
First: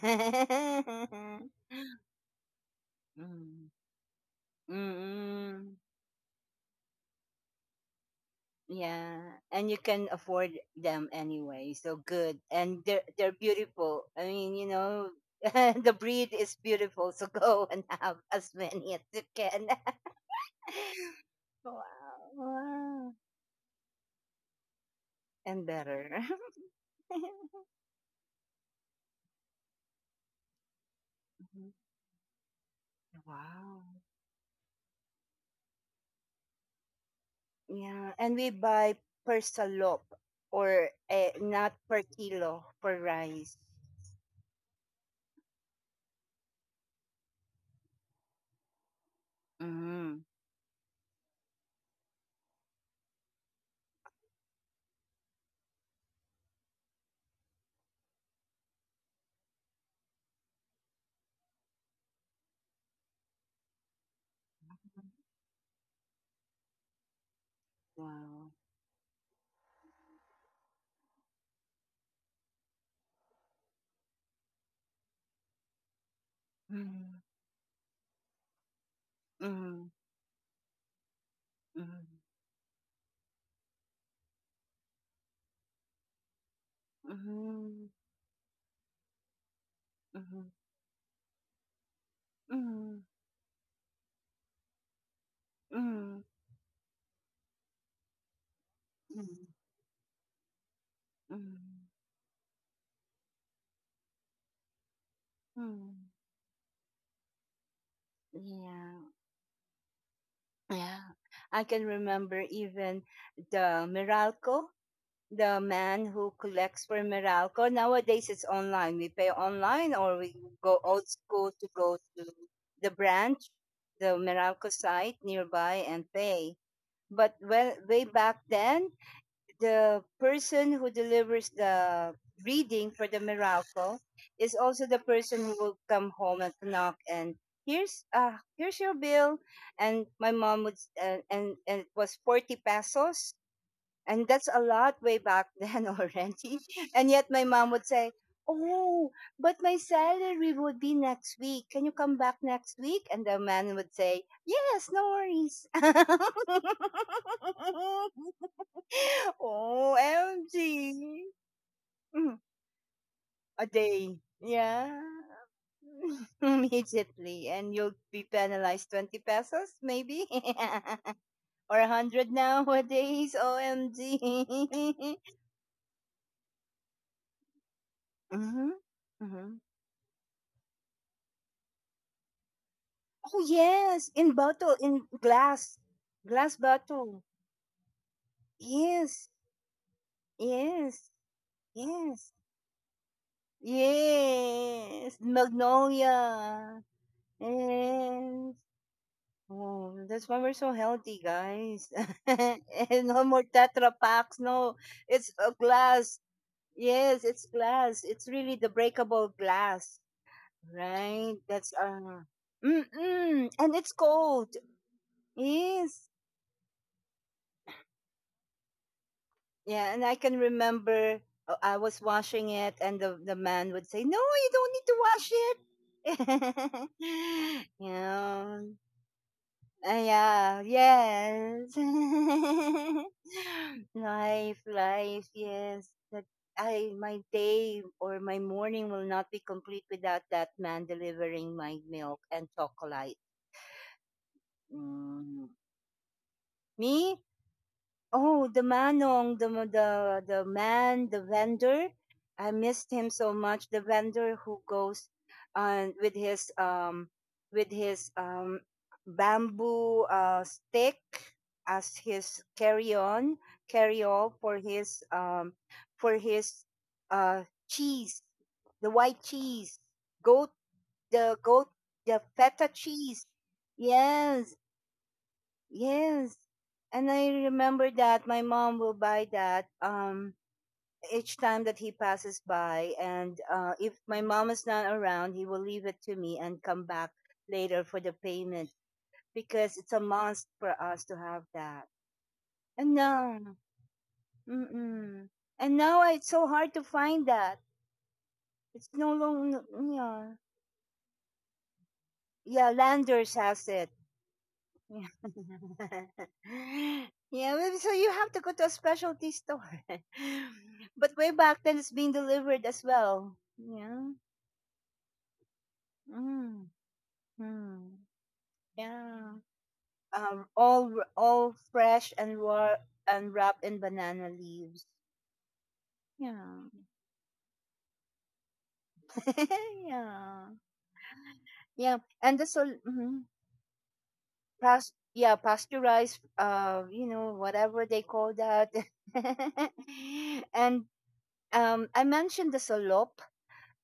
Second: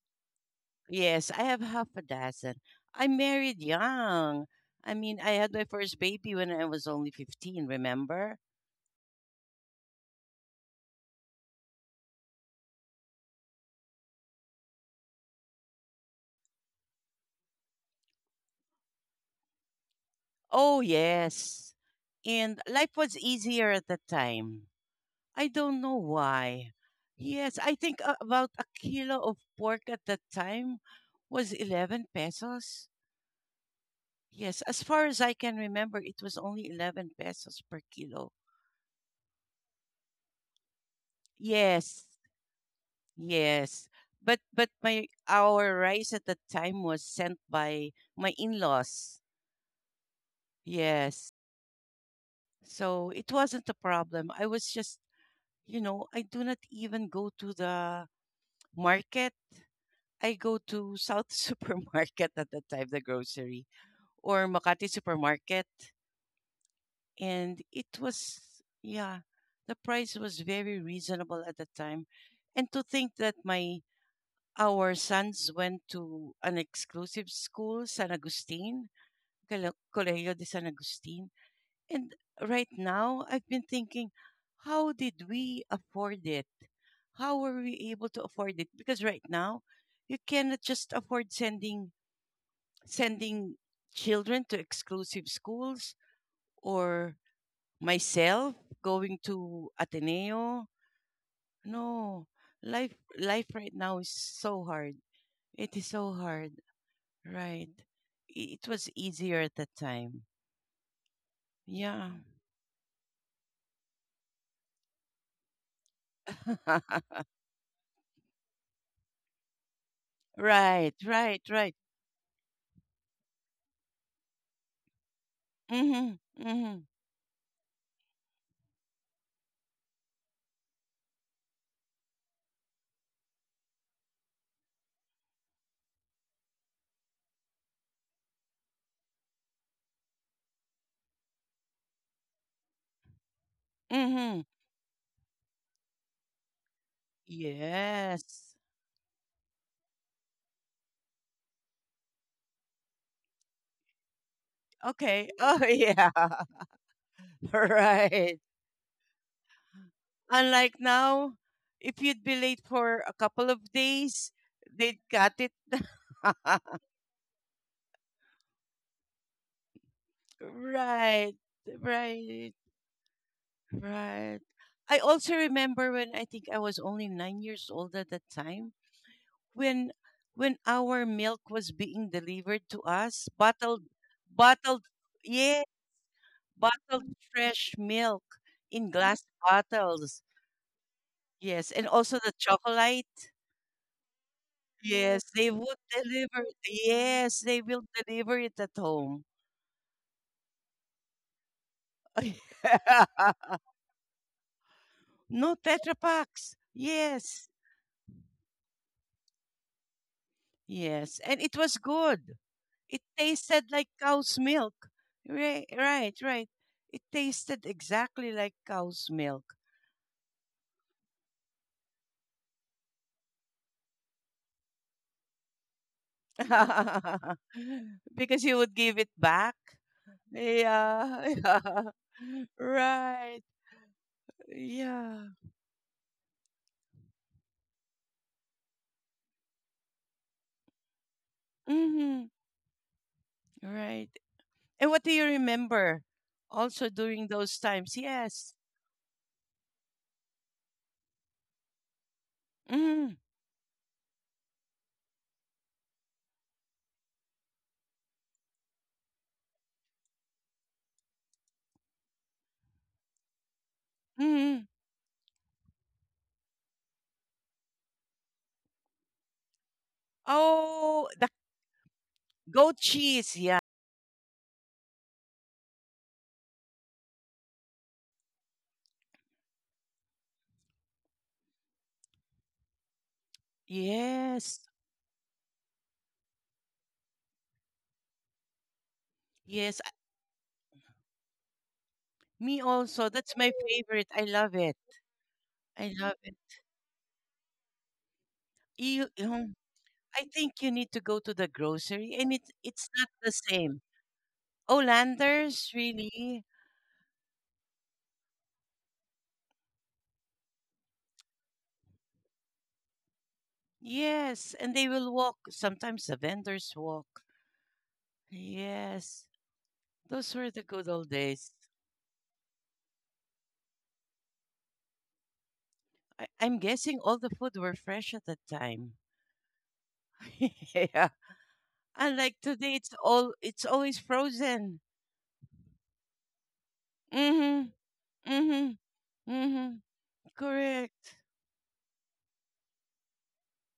Yes, I have half a dozen. I married Mm. young. I mean, I had my Mm-mm. first baby when I was only fifteen, remember? Yeah. And you can afford them anyway. So good. And they're they're beautiful. I mean, you know, the breed is beautiful. So go and have as many as you can. Oh, yes. Wow. And life Wow. was easier at that time. I and don't know better. why. Yes, I think a- about a kilo of pork at that time was Mhm. eleven pesos. Wow. Yes, as far as I can remember, it was only eleven pesos per yeah, and kilo. we buy per salop or eh, not per Yes, kilo per rice. yes. But but my our rice at the time was sent by my in-laws. Mm-hmm. Yes. So it wasn't a problem. I was just, you know, I do not even go to the market. I go to South Supermarket at the time, the grocery, or Makati Supermarket. And it was, Wow. yeah, the price was very reasonable at the time. And to think that my Our sons went to an Mm-hmm. exclusive school, San Agustin, Colo- Mm-hmm. Colegio de San Agustin. And right now, I've been thinking, how did we afford it? How were we Mhm. able to afford it? Because right now, you Mm-hmm. cannot just afford sending Mm-hmm. sending children to exclusive schools, Mm-hmm. or myself going to Ateneo. Mm-hmm. No, life life right now is so hard. It is Mm-hmm. so hard. Right. I- It Yeah. was easier at the time. Yeah. I can Yeah. remember even the Meralco. The man who collects for Meralco. Nowadays, it's online. We pay online, or we go Right, old school right, to right. go to the branch, the Meralco site nearby, and Mhm. pay. Mhm. But well, way back then, the person who delivers the reading for the Meralco is also the person who will come home and knock and here's uh here's your bill and my mom would s- and and, and it was forty pesos and that's Mhm. a lot way back then already. And yet my mom would say, Yes. Oh, but my salary would be next week. Can you come back next week? And the man would say, Yes, no Okay. worries. Oh, yeah. Right. oh, Unlike M G. now, if you'd be late for a couple A of day. days, Yeah. they'd cut it. Immediately. And you'll be penalized twenty pesos, maybe? Right. or one hundred Right. nowadays. Right. O M G. I also remember when I think I was only nine years old at that Mm-hmm. time, Mm-hmm. when when our milk was being delivered to us, Oh bottled yes, in bottle, bottled in yeah, glass, glass bottled bottle. fresh milk in Yes, glass bottles. yes, Yes, and also yes, the chocolate. yes. Yes, they would deliver. Magnolia. Yes, they will deliver Yes. it at home. Oh, that's why we're so healthy, guys. and no more Tetra packs. No, it's a No tetra glass. packs. Yes, Yes. it's glass. It's really the breakable glass, Yes, right? and it That's was uh, good. It mm-mm. tasted and it's like cow's cold. milk. Right, Yes, right, right. It tasted exactly like cow's milk. Yeah, and I can remember uh, I was washing it, and the the man would say, "No, you don't need to wash it." you Because you know, would give it back. Uh, yeah, Yeah, yes, yeah. Right. life, life, Yeah. yes. That I my day or my morning will not be complete without that man delivering my milk Hmm. and chocolate. Right. And what do you Mm. remember also Me, during those times? Oh, Yes. the manong, the the the man, the vendor. I missed him Mm-hmm. so much. The vendor who goes uh, with his um with his um bamboo uh, stick as his carry on carry all for Hmm. his um for his uh cheese, the white cheese, goat Oh, the the goat the feta goat cheese. cheese. Yeah. Yes, Yes. And I remember that my mom will buy that um each time that he passes by and uh if my mom Yes. is not around, he will leave it to me and come back later for the payment because Yes. it's I- a must for us to have that. Me And also. now, That's my favorite. I love it. mm-mm. And I now love it's it. so hard to find that. It's no You, you know, longer I yeah. think you need to go to the grocery and it's Yeah, it's not Landers the has same. it. Oh, lanterns, really? yeah, maybe so you have to go to a specialty store. but way back then, it's being delivered as well. Yeah. Yes, and they will walk. Sometimes the Mm. vendors walk. Mm. Yes, Yeah. those Um, were the good all r- old all days. fresh and raw and wrapped in banana leaves. I, Yeah. I'm guessing all the food were fresh at the time. yeah. Yeah, Yeah. And unlike the today, sol- it's mhm. all it's always frozen. Pas- yeah, pasteurized uh, you know, whatever Mm-hmm. they call that. Mm-hmm. Mm-hmm. and Correct. um I mentioned the salop.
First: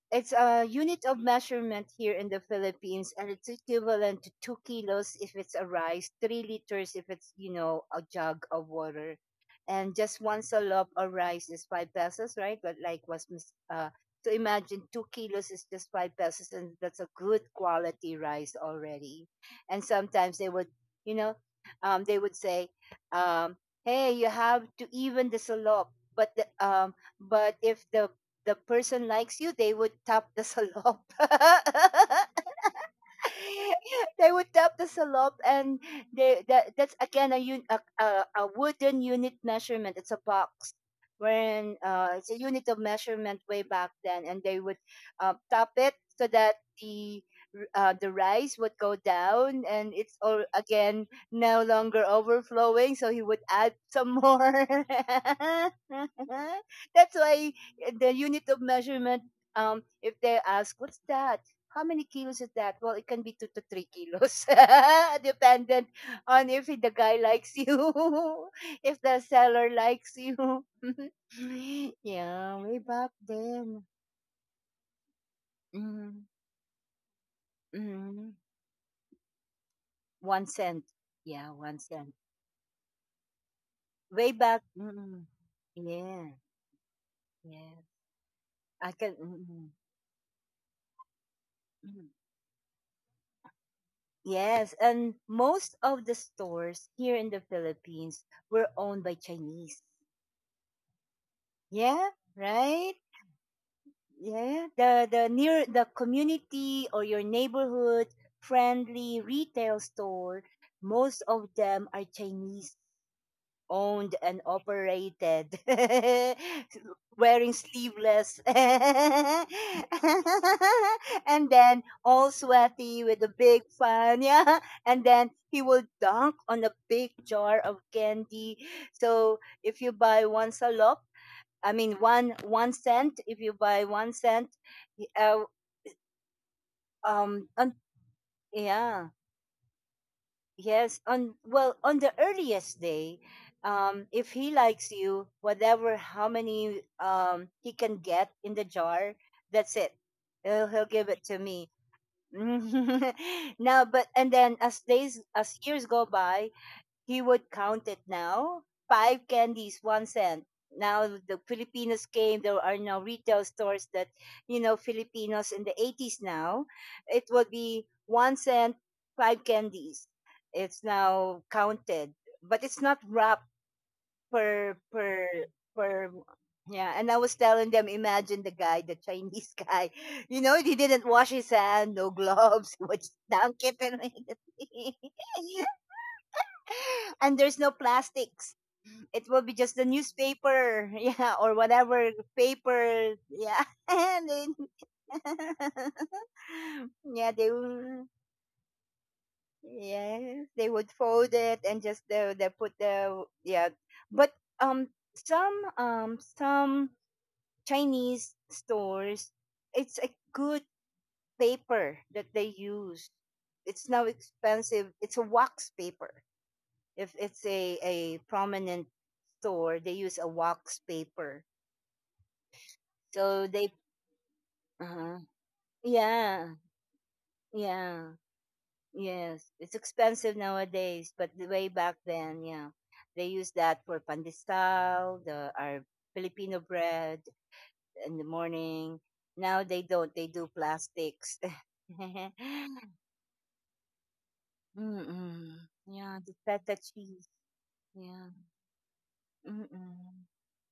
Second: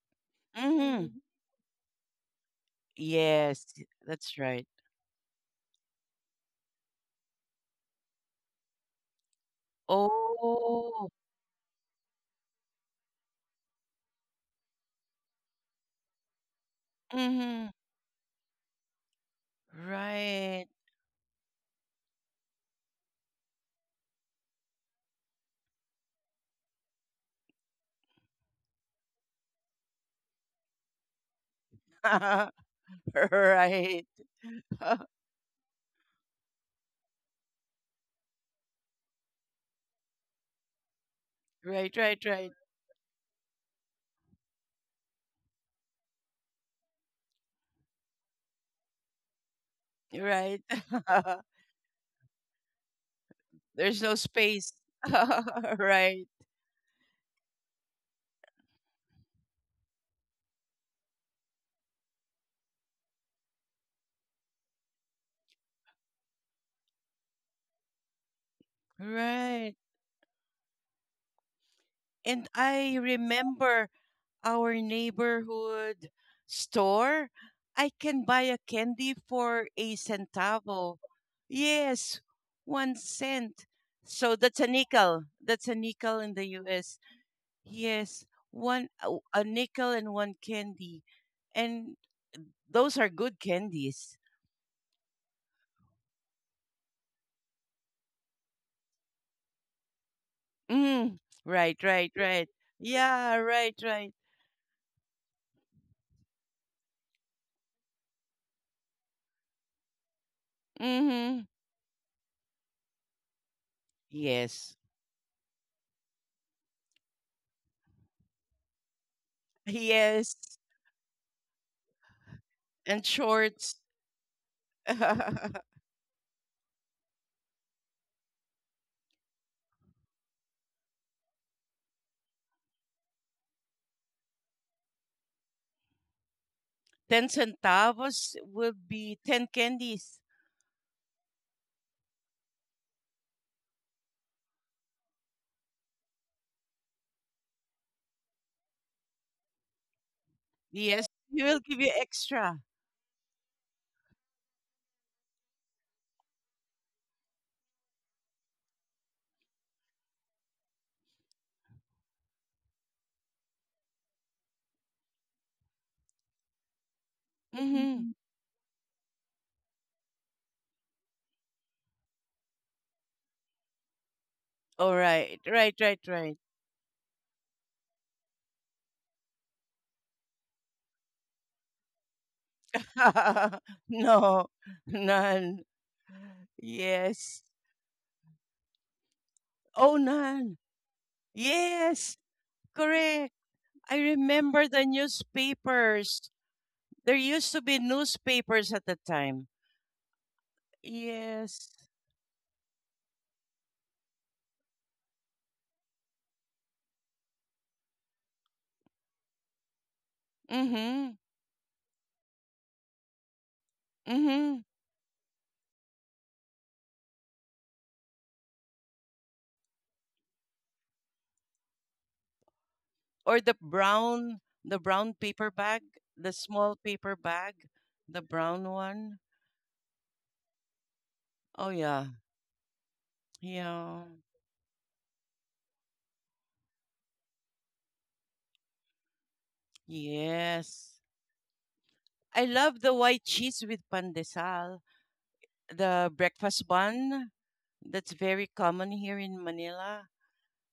It's a Mm-hmm. unit Mm-hmm. of measurement here in the Philippines, and it's Yes, equivalent that's to two right. kilos if it's a rice, three liters if it's, you know, a jug of water. And just one salop Oh. of rice is five pesos, right? But like was mis- uh, so imagine two kilos is just five pesos, and that's a good Mm-hmm. quality rice already. And sometimes they Right. would, you know, um, they would say, um, "Hey, you have to even the salop." But the, um, but if the the person likes you, they would tap the salop. Right. they would tap the salop and they that, that's again a, un, a, a a wooden unit measurement it's a box when Right. uh, Right. it's a Right. unit of measurement way back then and they would uh, tap it so that the uh, the rice would go down and it's all Right. again no longer overflowing so he would add There's some no more. space. Right. That's why the unit of measurement, um if they ask what's that, how many kilos is that? Well, it can be two to three kilos, dependent on if the guy likes you, if the seller Right. likes you. And Yeah, way I back then. remember our neighborhood Mm store. I can mm buy a candy for a One cent. centavo. Yeah, one cent. Yes, one cent. Way So that's back. a Mm nickel. That's a nickel Yeah, in the U S. yeah. Yes, one, I can. a a Mm nickel and one candy. And mm those are good candies. Yes, and most of the stores here in the Philippines were owned by Chinese. Mm, right, Yeah, right, right. right? Yeah, right, right. Yeah, the the near the community or your neighborhood friendly retail store, most Mm-hmm. of them are Chinese owned and Yes. operated. Wearing sleeveless. and Yes. then all sweaty And with a big shorts. fan, yeah. ten And then he will dunk on a big jar of candy. So if you buy one salop, I mean, one one cent. If you buy one cent, uh, um, on, centavos will yeah, be ten candies. yes, on well, on the earliest day, um, if he likes you, whatever how many um he can get in the jar, that's it. He'll, he'll Yes. give it to He will me. give you extra. Now, but and then as days as years go by, He would count it now. Five candies, one cent. Now the Filipinos came. There are now retail stores that, you know, Filipinos in the eighties now, it would Mm-hmm. be Mhm. one cent, five candies. It's now counted, but it's not wrapped per per Right. Right, right, per. right. Yeah, and I was telling them, imagine the guy, the Chinese guy. You know, he didn't wash his hand, no gloves, he was just dunk it and No. None. and Yes. there's no plastics. It will be just the Oh, none. newspaper, yeah, or whatever Yes. paper, Correct. yeah. I and then, remember the newspapers. There yeah, they used to be will, newspapers at the time. yes, they would fold it Yes. and just uh, they put the yeah. But um, some um some Chinese stores, it's a good Mm-hmm. paper that they use. It's now Mm-hmm. expensive. It's a wax paper if it's a, a prominent store, they use a wax paper. Or So the they, brown the brown uh paper bag, the yeah, small paper bag, yeah, the brown one. yes. It's expensive nowadays, but the way Oh back yeah. then, yeah, they used that for Yeah. pandesal, the our Filipino bread in the morning. Now they don't. They do Yes. plastics. I love the white cheese with pandesal, Mm-mm. the Yeah, the breakfast feta cheese. bun that's Yeah. very common here in Manila. Mm-mm.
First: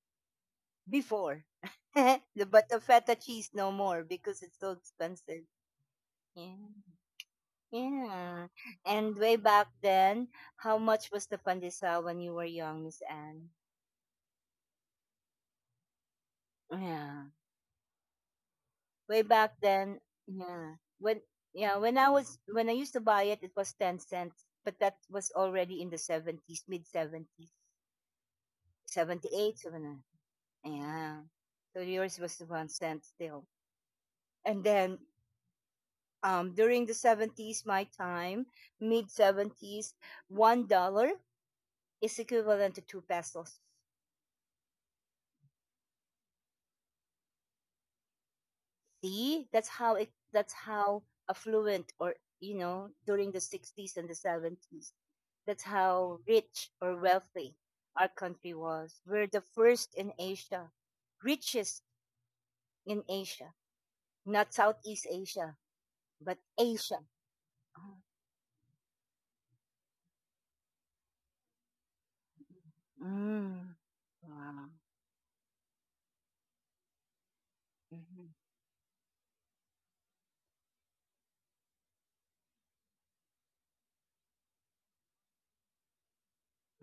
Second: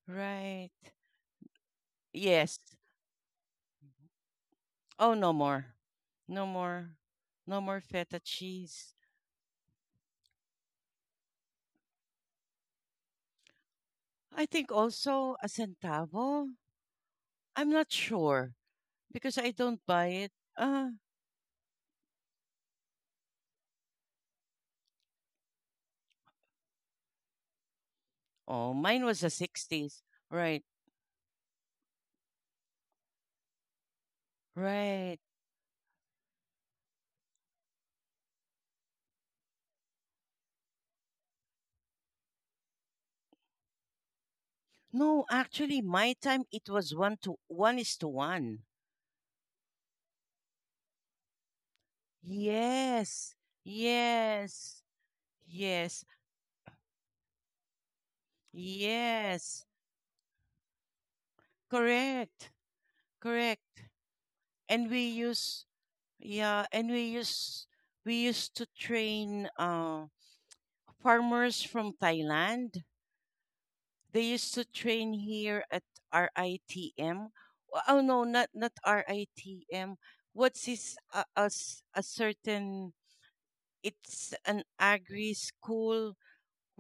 Right. Before. The- Yes. but the feta cheese no more because it's so Oh, no expensive. more. No Yeah. more. No more feta Yeah. cheese. And way back then, how much was the pandesal when you were young, Miss Anne? I think also a centavo. Yeah. I'm not sure Way because I back don't then, buy it. yeah. Uh, When yeah, when I was when I used to buy it, it was ten cents, but that was already in the seventies, mid seventies, Oh, mine was seventy the eight, seven. sixties. Right, Yeah. So yours was one cent still. And then right. um, during the seventies, my time, mid seventies, one dollar is equivalent to two pesos. No, actually, my time it was one to one is to one. See, that's how it. That's how affluent, or you know, during Yes, the sixties and the yes, seventies, that's yes, how rich or wealthy our country was. We're the yes. first in Asia, richest Correct, in Asia, correct. not And Southeast we Asia, use, but yeah, and Asia. we use, Ah, we used to train uh, farmers from Thailand. Mm. They used Wow. to train here at R I T M. Wh- Oh no, Mhm. not not R I T M. What's this? Uh, a s- a certain. It's an agri school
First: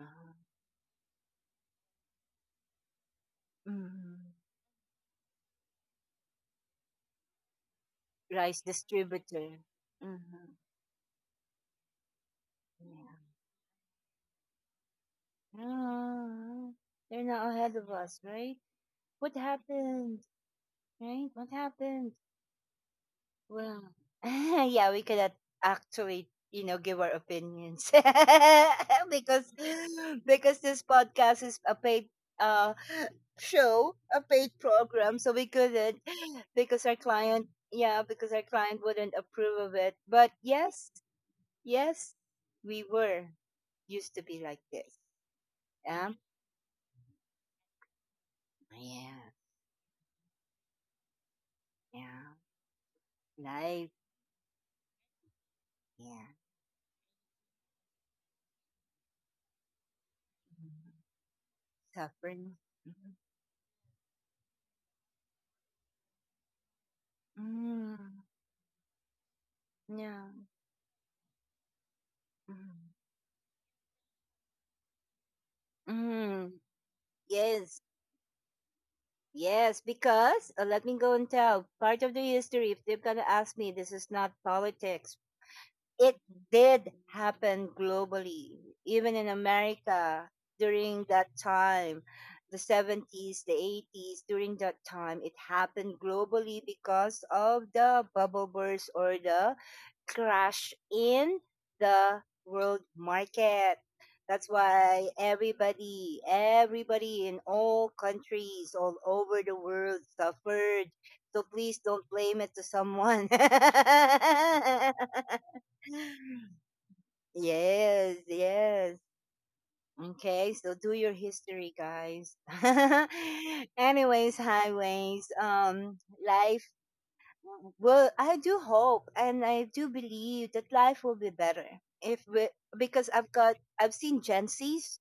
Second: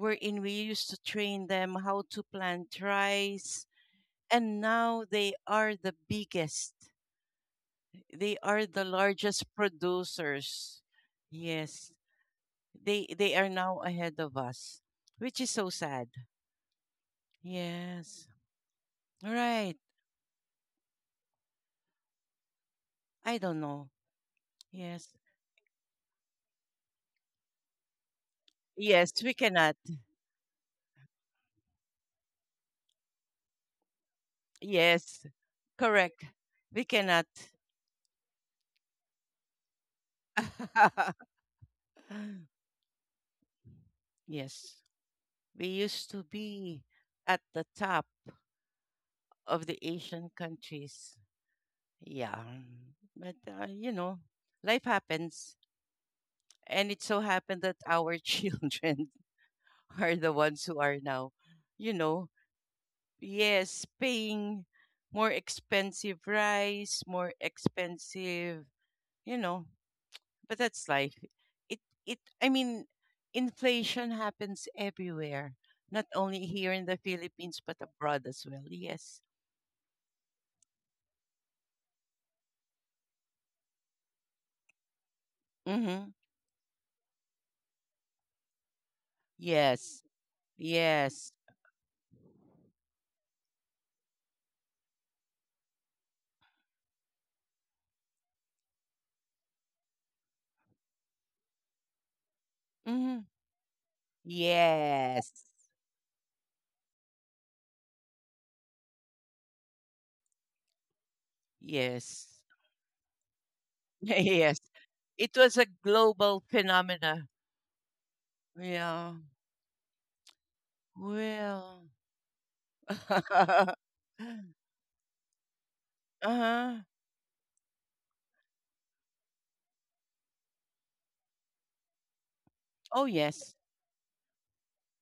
Wow. we used to train them how to plant rice, Mhm. and now they are the biggest. They rice are the largest distributor. Mm-hmm. producers. Yes, they Yeah. they are now ahead of us, which is so sad. Ah, they're now ahead of us, Yes. right? What Right. happened? Right? What happened? I don't Well, know. yeah, we Yes. cannot actually, you know, give our opinions Yes, we because cannot. because this podcast is a paid uh show, a paid program, Yes, so we couldn't correct. We because our cannot. client, yeah, because our client wouldn't approve of it. But yes, yes, we were. Used to be like Yes, this. we used Um, to be at the top yeah, of the Asian countries. yeah. Yeah, but uh, Life, you know, life happens, yeah. and it so happened that our children are the ones who Mhm. are now, you know, Suffering. Mm-hmm. yes, paying more expensive rice, more Mm-hmm, expensive, you know, yeah. But that's life. It it I Mm-hmm. mean, inflation happens everywhere, not only Mm. here in the Philippines but Yes, abroad as well. Yes. yes, because uh, let me go and tell part of the history. If they're going to ask me, this is not politics, Mhm. it did happen globally, even in Yes. America during that Yes. time, the seventies, the eighties, during that time, it happened globally because of the bubble burst or the crash in the world Mhm. market. That's why Yes. everybody, everybody in all countries all over the world suffered. So please don't Yes. blame it to someone. Yes. It was a global phenomena. Yes, yes. Yeah. Okay, so do your history, Well. guys. Anyways, highways. Um, life, Uh-huh. well, I do hope and I do believe that life will be better if we, Oh because I've yes. got I've seen Gen Zs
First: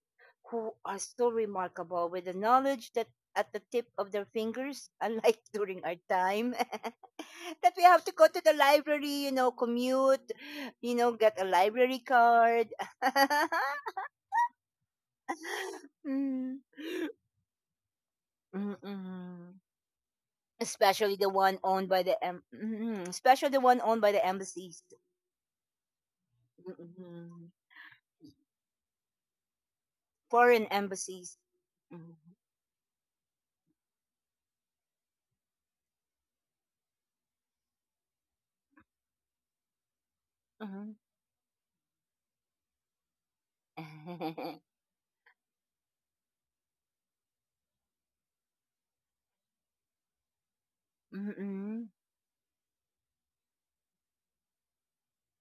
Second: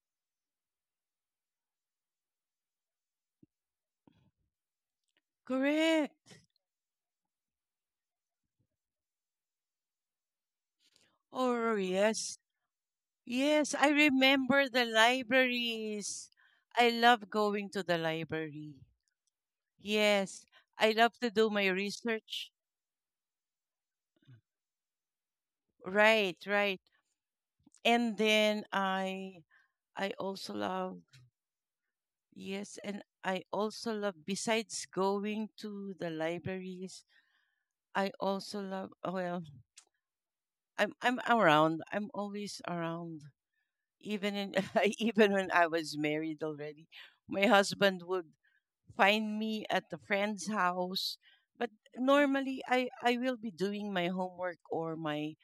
who are so remarkable with the knowledge that at the tip of their fingers, unlike during our Correct. time, that we have to go to the library, you know, commute, you know, get a Or library yes. card. Yes, I remember the libraries. Mm. I love going to the library. Mm-mm. Yes, I Especially love to the do one my owned by the em- research. mm, especially the one owned by the embassies. Right, right. Mm-mm. And then I I also Foreign love, embassies. Mm-mm. yes, and I also love, besides going to the libraries, I also love, oh, well, I'm I'm around. I'm always around. Even in Even when I was married already, my husband would find me at a friend's house. Mm-mm. But Mm-mm. normally I I will be doing my homework or my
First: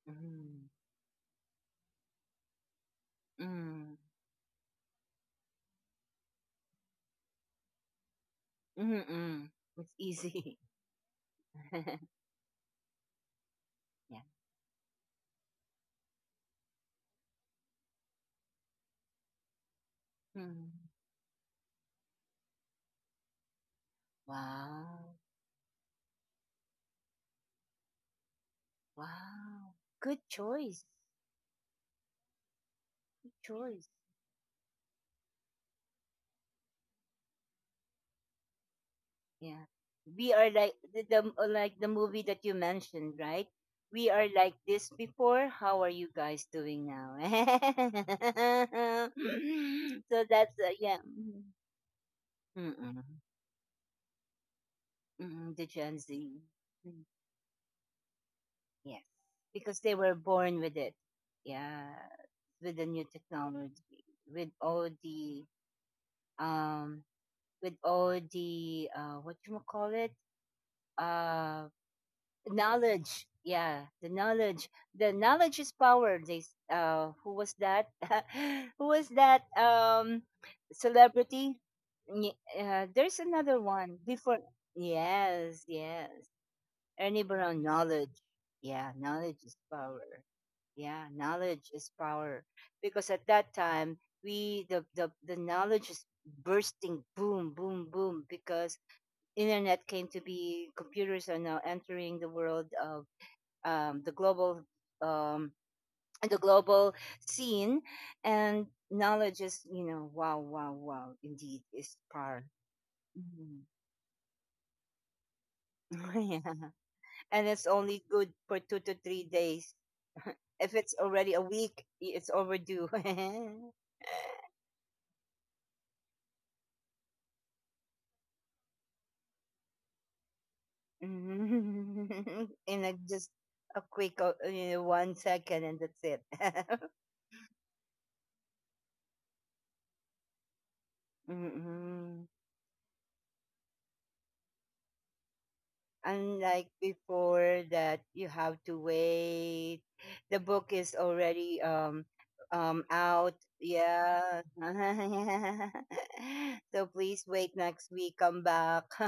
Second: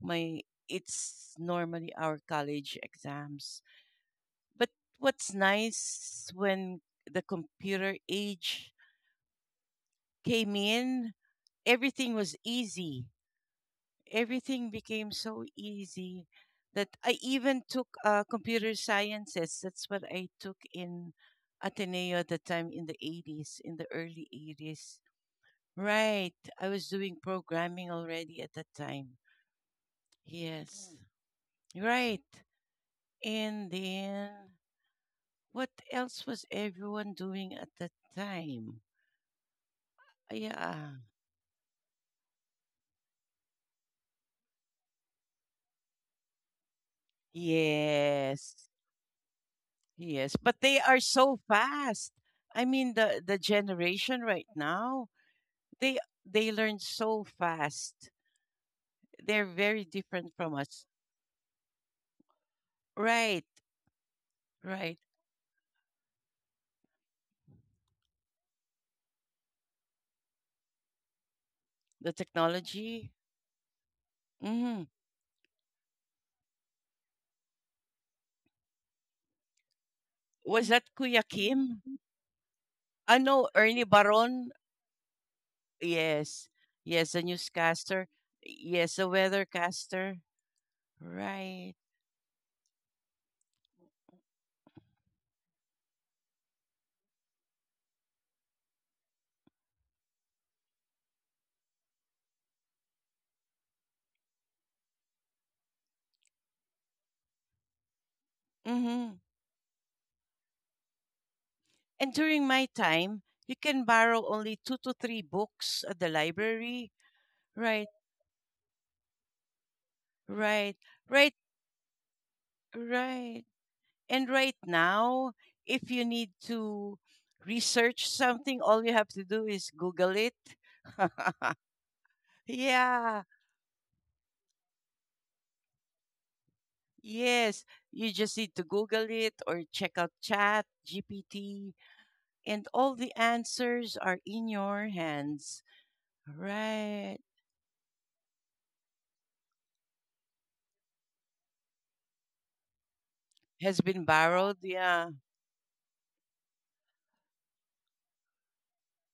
my Mm-mm. it's normally our college exams. Mm-mm. But what's nice, when the computer age Mm-mm. It's came easy. in, everything was easy. Yeah. Everything became so easy that I even took uh, computer sciences. That's what I took Mm. in Ateneo at the time, in the eighties, in the early eighties. Wow. Right. I was doing programming already at that time. Wow. Good choice. Yes. Right. Good And choice. then what else was everyone doing at that time? Yeah. We are like Yeah. the, the like the movie that you mentioned, right? We are like this before. How are you guys doing now? Yes. So Yes. that's But uh, they yeah. are so fast. I mean, Mm-mm. the the generation right now, Mm, the Gen they Z. they learn Mm, so fast. yes. They're Because very they were different from born with us. it. Yeah. With the new Right. technology. With all Right. the um with all the uh what you call it? Uh The technology. knowledge. Yeah, the knowledge. hmm The knowledge is power. They s- uh who was that? Who was that um Was that Kuya celebrity? Kim? Ye- Uh, I There's know another Ernie one before. Baron. Yes, yes. Yes. Yes, the And even on newscaster. knowledge, Yes, yeah, the knowledge is power. weathercaster. Yeah, Right. knowledge is power. Because at that time, we the the, the knowledge is bursting, boom, boom, boom. Because internet came to be, computers are now entering the world of um, the global um, the global scene, and Mm-hmm. knowledge is, you know, wow, wow, wow, indeed is And during power. my time, you Mhm. can borrow only two to three books at the Yeah. library. And it's Right, only good for two to three days. right, If it's right, already a week, i- it's overdue. right. And right now, if you need to research something, all you have to do is Google it. In like Yeah, just a quick uh, you know, one second, and that's it. yes. You just need to Google it or check out Chat, G P T, Mm. and all the answers are in your hands. Unlike Right. before, that you have to wait. The book is already um um out. Has been Yeah. borrowed. Yeah. So please wait next week. Come back.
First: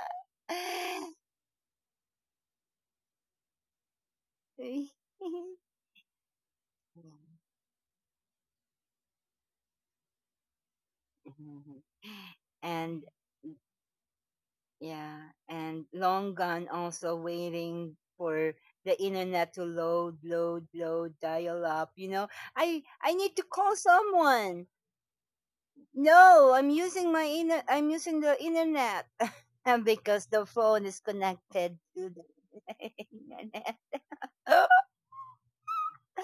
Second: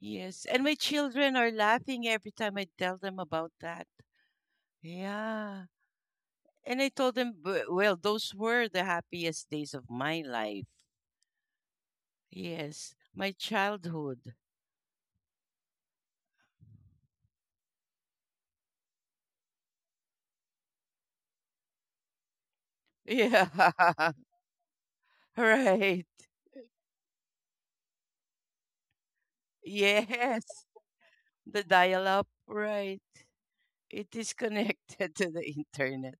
Yes. And my children are laughing every time I tell them about that. Yeah. And I told them, "B- well, those were the happiest days of my life. Yes. And My childhood. yeah, and long gone also waiting for the internet to load, load, load, dial up. You know, I I need to Yeah." call someone. right. No, I'm using my inner. I'm using the internet and because Yes. the phone is The connected dial to up. the Right. internet. It is connected to the internet.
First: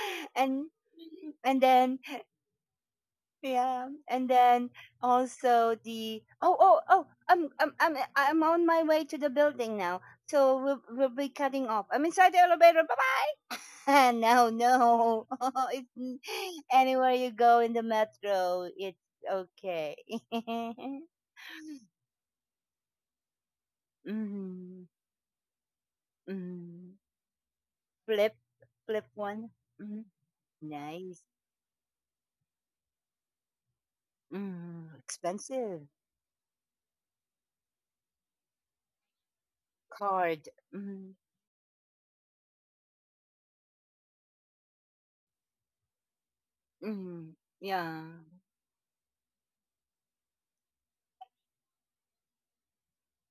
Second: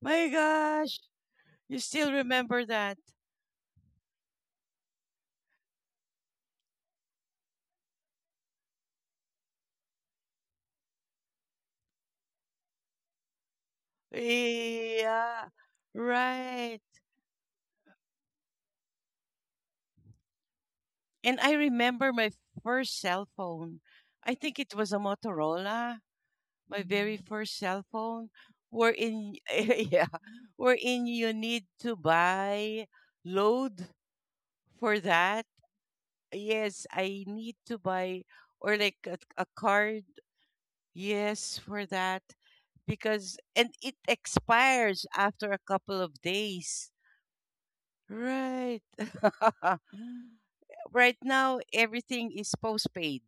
My and gosh. and You then, still remember that? yeah, and then also the oh oh oh I'm I'm I'm I'm on my way to the building now, so we'll we'll be cutting off. I'm inside the elevator. Bye bye. No, no, Yeah, it's n- right. anywhere you go in the metro, it's okay. And I remember my first cell phone. I think it Mm, was a Motorola, my mm. very first cell phone, Flip flip wherein one. Mm, yeah, wherein nice. you need to buy load Mm, for that. expensive Yes, I need to buy or like a, a card. card. Mm, Yes, for that because and it expires after a couple of days. mm, yeah. Right. right now everything is postpaid.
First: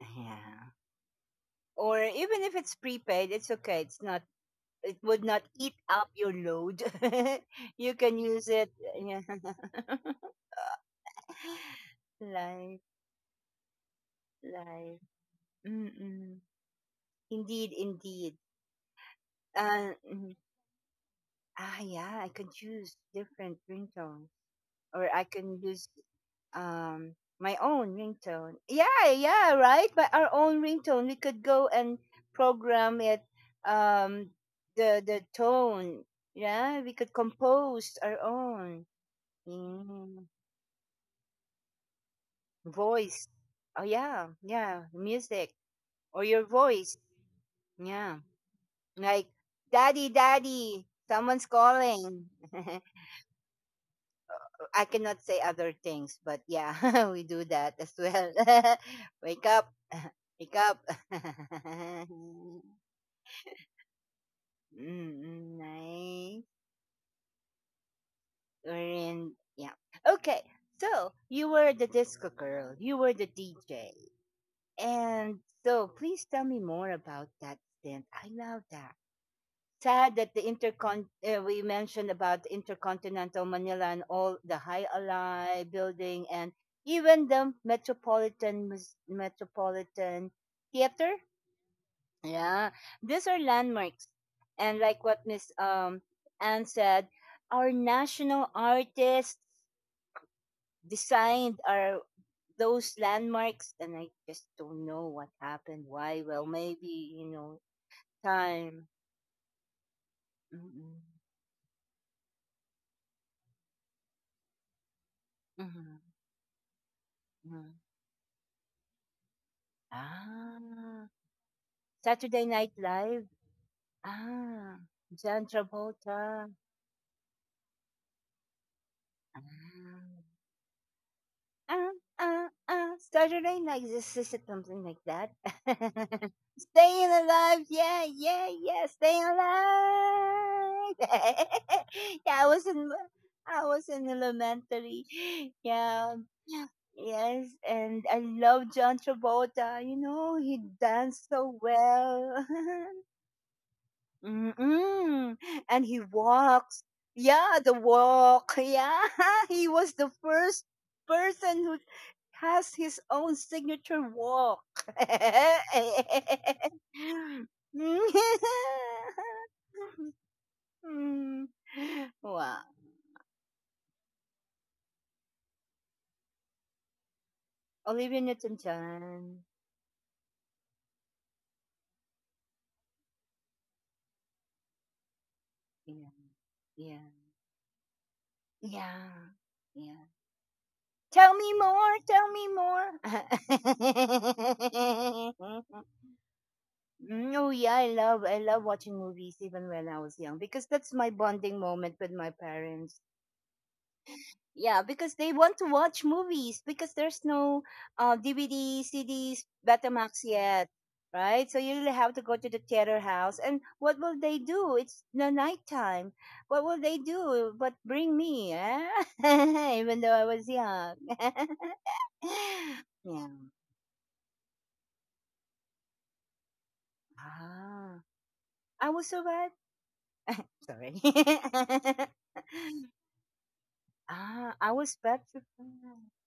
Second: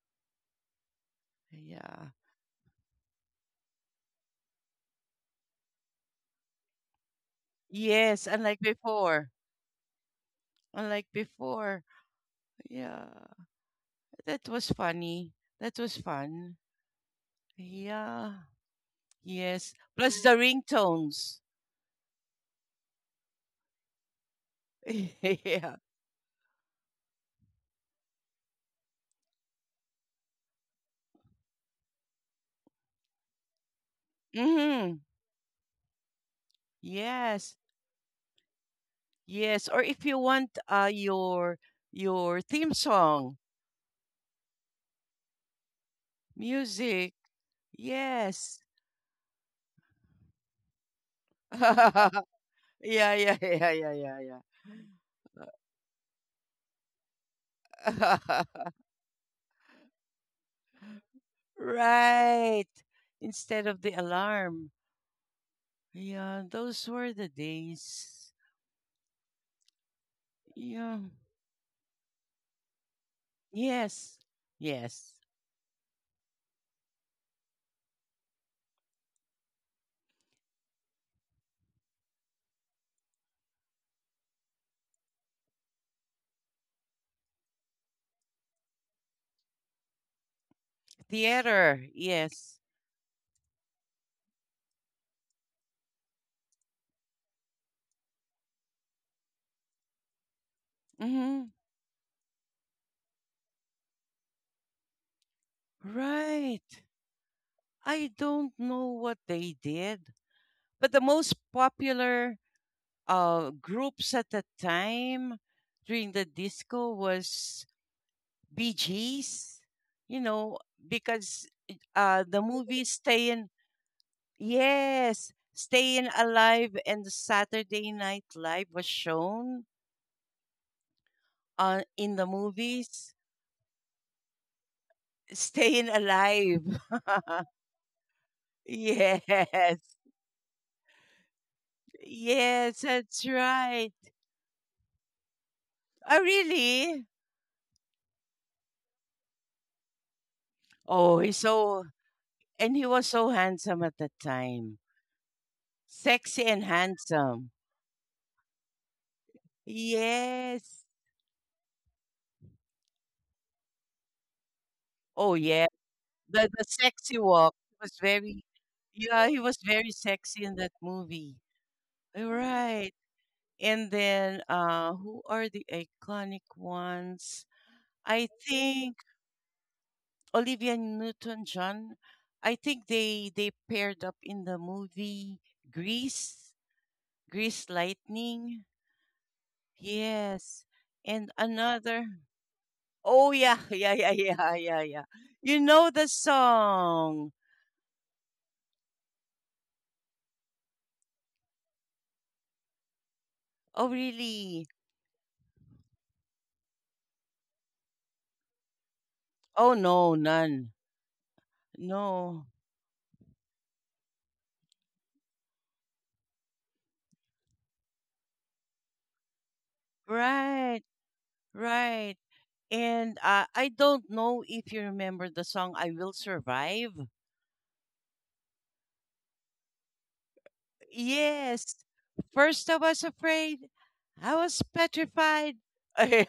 Yeah. Or Yeah. even if it's prepaid, it's okay. It's not. It would not eat up your load. You can Yes, use unlike it. Yeah. before. Unlike before. Life, Yeah. That was life. funny. That was Mm-mm. fun. Indeed, indeed. Yeah. Yes. Uh, Plus the mhm. ringtones. Ah, yeah. I could choose different ringtone. Or I can yeah. use um my own ringtone. Yeah, yeah, right. But our own ringtone, we could go and program it. Um, Mm-hmm. the the tone. Yeah, we could Yes. compose our own. Yes. Or if you Mm, want uh your your theme voice. song, Oh yeah, yeah, music or your voice. music. Yeah, Yes. like daddy, daddy, someone's calling. yeah, yeah, yeah, yeah, yeah, I cannot say other things, but yeah, we do that as yeah. well. Wake up, wake up. Right. Instead of the alarm. Mm, mm, nice. Yeah, those were the days. Orange. Yeah. Okay. Yeah. So you were the disco girl. You were the D J. Yes. Yes. And so please tell me more about that stint. I love that. Sad that the intercon, uh, we mentioned about the intercontinental Manila and all the high ally building, and even the metropolitan Mus- metropolitan theater, Theater. Yes. yeah, these are landmarks. And like what Miss um Anne said, our national artists Mm-hmm. designed our those landmarks. And I just don't know what happened. Why? Well, Right. maybe, you know, I don't know time. what they did, but Mm-hmm. the most popular uh groups at the time Mm-hmm. during the disco was Bee Gees. You know, Ah, because uh the Saturday Night movie Live? Stay in. Ah, Yes, John Staying Travolta. Alive and the Saturday Night Live was shown Ah, on in the ah, ah, ah. movies. Saturday Night, is this, is something like that? Staying Alive. Staying alive, yeah, yeah, yeah, staying Yes. alive. Yeah, I was Yes, in, that's I was right. in elementary. Yeah, Oh, really? yes, and I love John Travolta. You know, he Oh, danced he's so so, well. and he was so handsome at the time. Mm-mm. And he Sexy and walks. handsome. Yeah, the walk. Yeah, he was the first Yes. person who has his own signature walk. Oh, yeah. The, the sexy walk was very, yeah, he was very sexy in that movie. Wow. Right. And then uh, who are the iconic ones? Olivia I think Newton-John. Olivia Newton-John. I think they they paired up in the movie Yeah. Grease, Yeah. Grease Lightning. Yeah. Yeah. Yes. And Tell me more. another. Tell me Oh yeah, yeah, yeah, yeah, yeah, yeah. more. You know the song. Mm, oh yeah, I love I love watching movies even when I was young because that's my bonding moment with my parents. Oh really? Yeah, because they want to watch movies because there's no uh, D V D, C Ds, Oh no, Betamax none. yet, right? So you really have to go No. to the theater house. And what will they do? It's the nighttime. What will they do but bring me? Eh? Even though I was Right, young. right. And Yeah. uh, I don't know if you remember the song I Will Survive. Ah, I was so bad. Sorry. Yes. First I was afraid. I Ah, was I was petrified. petrified.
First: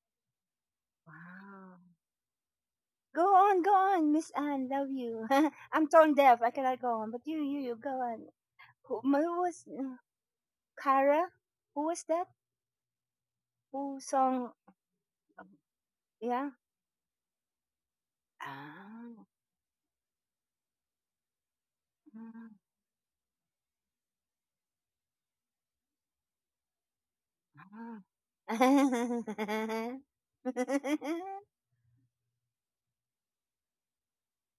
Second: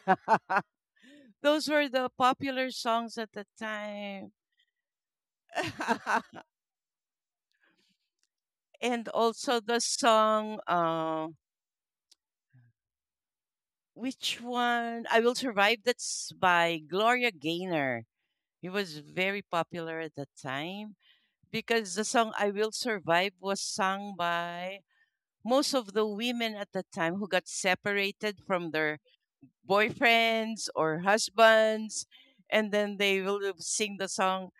Those Wow. were the popular songs at Go the on, go on, Miss time. Anne. Love you. I'm tone deaf. I cannot go on. But you, you, you, go on. Who, and who also was the uh, song uh, Cara? Who was that? Who which song? one? I Will Survive, that's Yeah. by Gloria Gaynor. It was Ah. very popular at the time because the song I Will Survive was sung by most of the women at the time who got Ah, separated from their ah. boyfriends or husbands, and then they will sing the song.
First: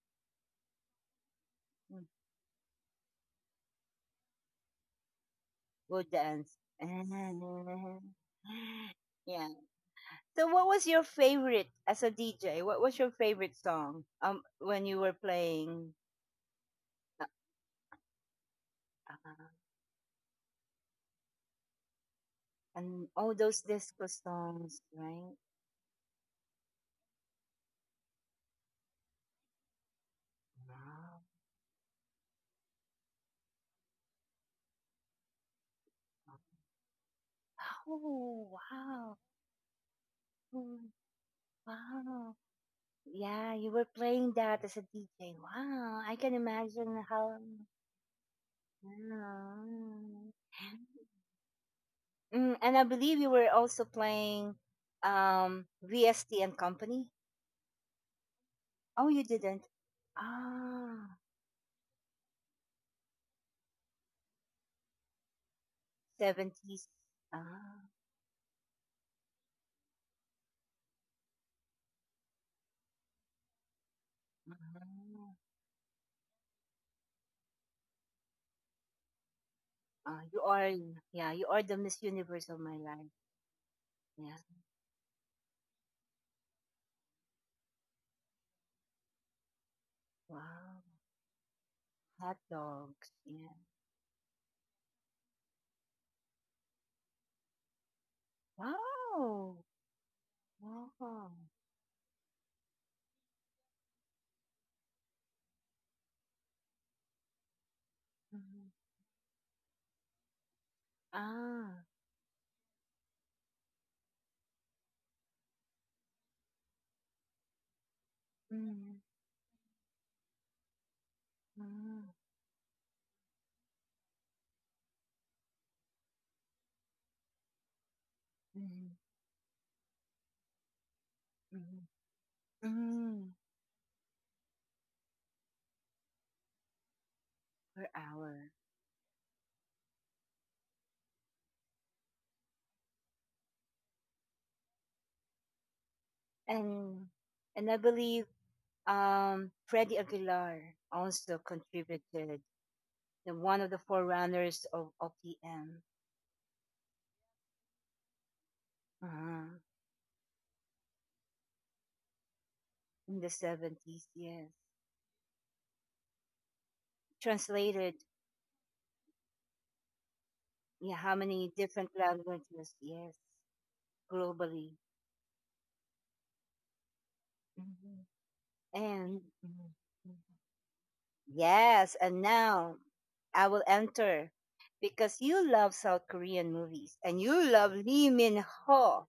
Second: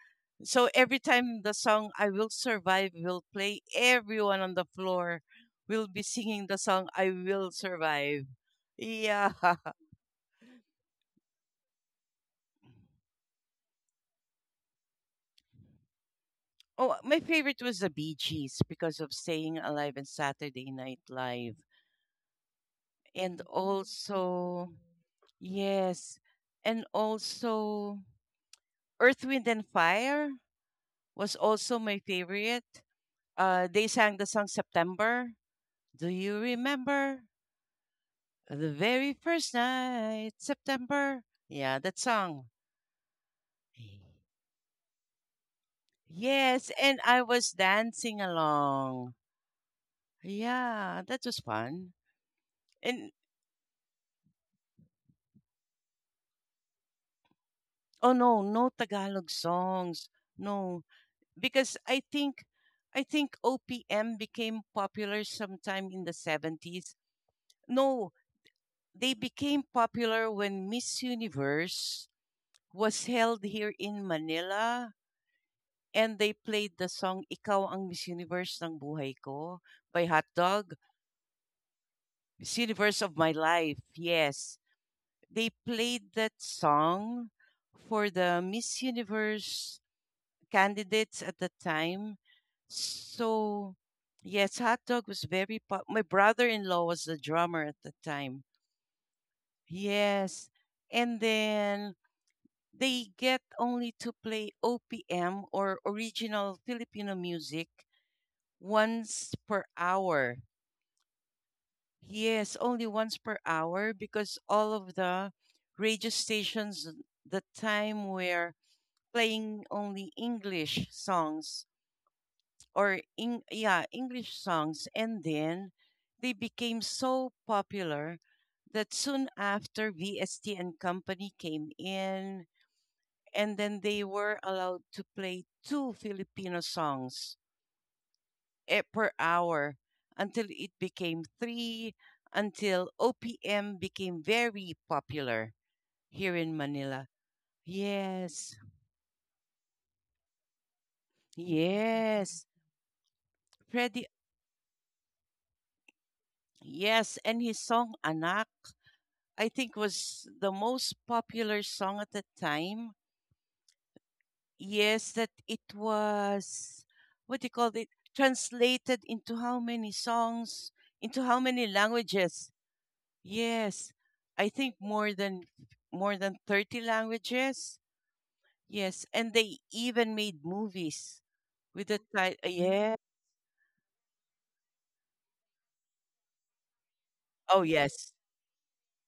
So every time the song I Will Survive will play, everyone on the floor will be Good singing the dance. song I Will Survive. Yeah. Yeah. So, what was your favorite as a D J? What was your favorite song? Um, when you were playing, oh, my uh favorite was the Bee Gees because of Staying Alive and Saturday Night Live. and all And those disco also, songs, right? yes, and also Earth, Wind and Fire Wow. was also my favorite. Uh, they sang the song September. Do you remember Oh, the very wow. first night, Mm, September? Yeah, that wow. song. Yeah, you were playing that as a D J. Wow. I can Yes, and imagine I how. was dancing along. Wow. Yeah, that was fun. Mm, and I And believe you were also playing um, V S T and Company. oh no, no Oh, you Tagalog didn't. songs. No, Ah, because I think I think O P M became popular sometime in the seventies. seventies. Ah, No, they became popular when Miss Universe was held here in Manila, mhm. and they played the song Ikaw ang Miss Universe ng Buhay Ko by Ah, Hot you are, Dog. yeah, you are the Miss Universe of Miss my Universe life. of My Life. Yeah. Yes, they played that song for the Miss Universe Wow. candidates at the time. Hot dogs. Yeah. So, yes, Hot Dog was very pop. My brother in law was the drummer at the time. Wow. Yes. And Wow. then they get only to play O P M or original Filipino music Mm-hmm. once per hour. Ah. Yes, only once per hour because all of the radio stations the time were Mm-hmm. playing only English songs, Mm-hmm. or in yeah, English songs, and then they became so popular Mm-hmm. that soon after V S T and company came in, Mm-hmm. and then they were allowed to play two Filipino songs, Per hour. eh, per hour, until it became three, until O P M became very popular here in And Manila. and I believe Yes, um Freddie Aguilar also contributed, yes. the one of the Freddie, forerunners of O P M. yes, and his song Anak, Uh-huh. I think, was the most popular song at the time. In the seventies. Yes. Yes, that it was, what do you call it, Translated. translated into how many songs, Yeah. How into how many many different languages? languages? Yes. Yes, I Globally. think more than more than thirty languages. Mm-hmm. Yes, And and they mhm. Mhm. even made movies with Yes, the and title. now Yeah. I will enter, because you love South Korean movies and you Oh, love Lee yes. Min Ho,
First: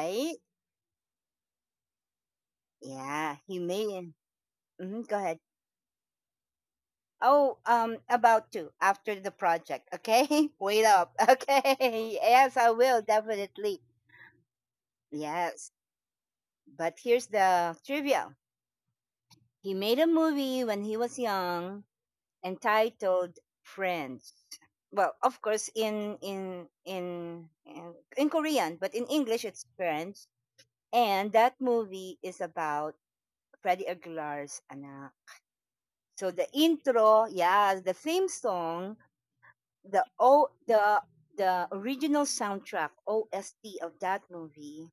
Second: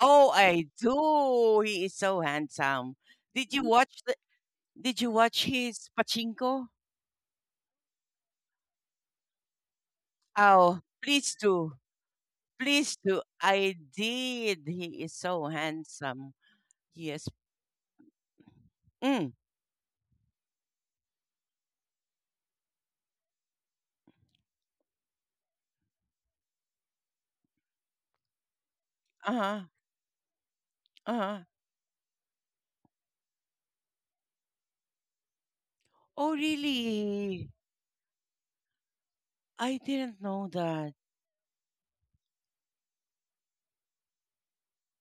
Oh, I do. He is so handsome. Yeah, Did he you watch the, made. did Mm-hmm, you go ahead. watch his pachinko? Oh, um, about to after the project. Okay, Oh, wait up. please do. Okay, yes, I Please will do. I definitely. did. He is so Yes, handsome. but here's Yes. the trivia. Mm. He made a movie when he was young entitled Friends. Well, of course, in in in in in Korean, but in English Uh-huh. it's Friends. And Uh-huh. that movie is about Freddie Aguilar's anak. Oh, So the intro, really? yeah, the theme song, I the didn't know o that. the the original soundtrack O S T of that movie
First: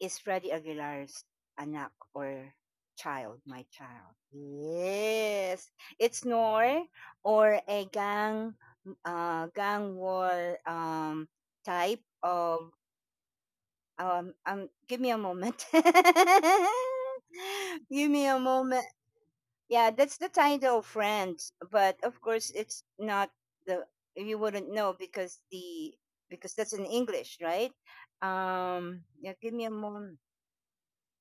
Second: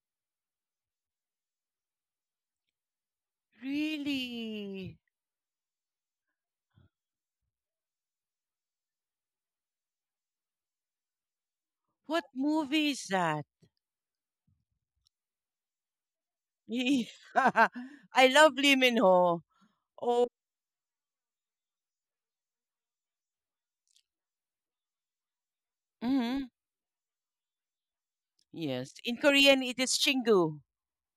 is Freddie Aguilar's anak or child, my child. Really? Yes. It's Noor or a gang uh, gang war um, type What of movie is that? um, um give me a moment. Give me I a love Lee moment. Min Ho. Yeah, that's the Oh, title of Friends, but of course it's not the, you wouldn't know because the mhm. because that's in English, right? Yes. Um In yeah, give me Korean, a it is moment. Chingu.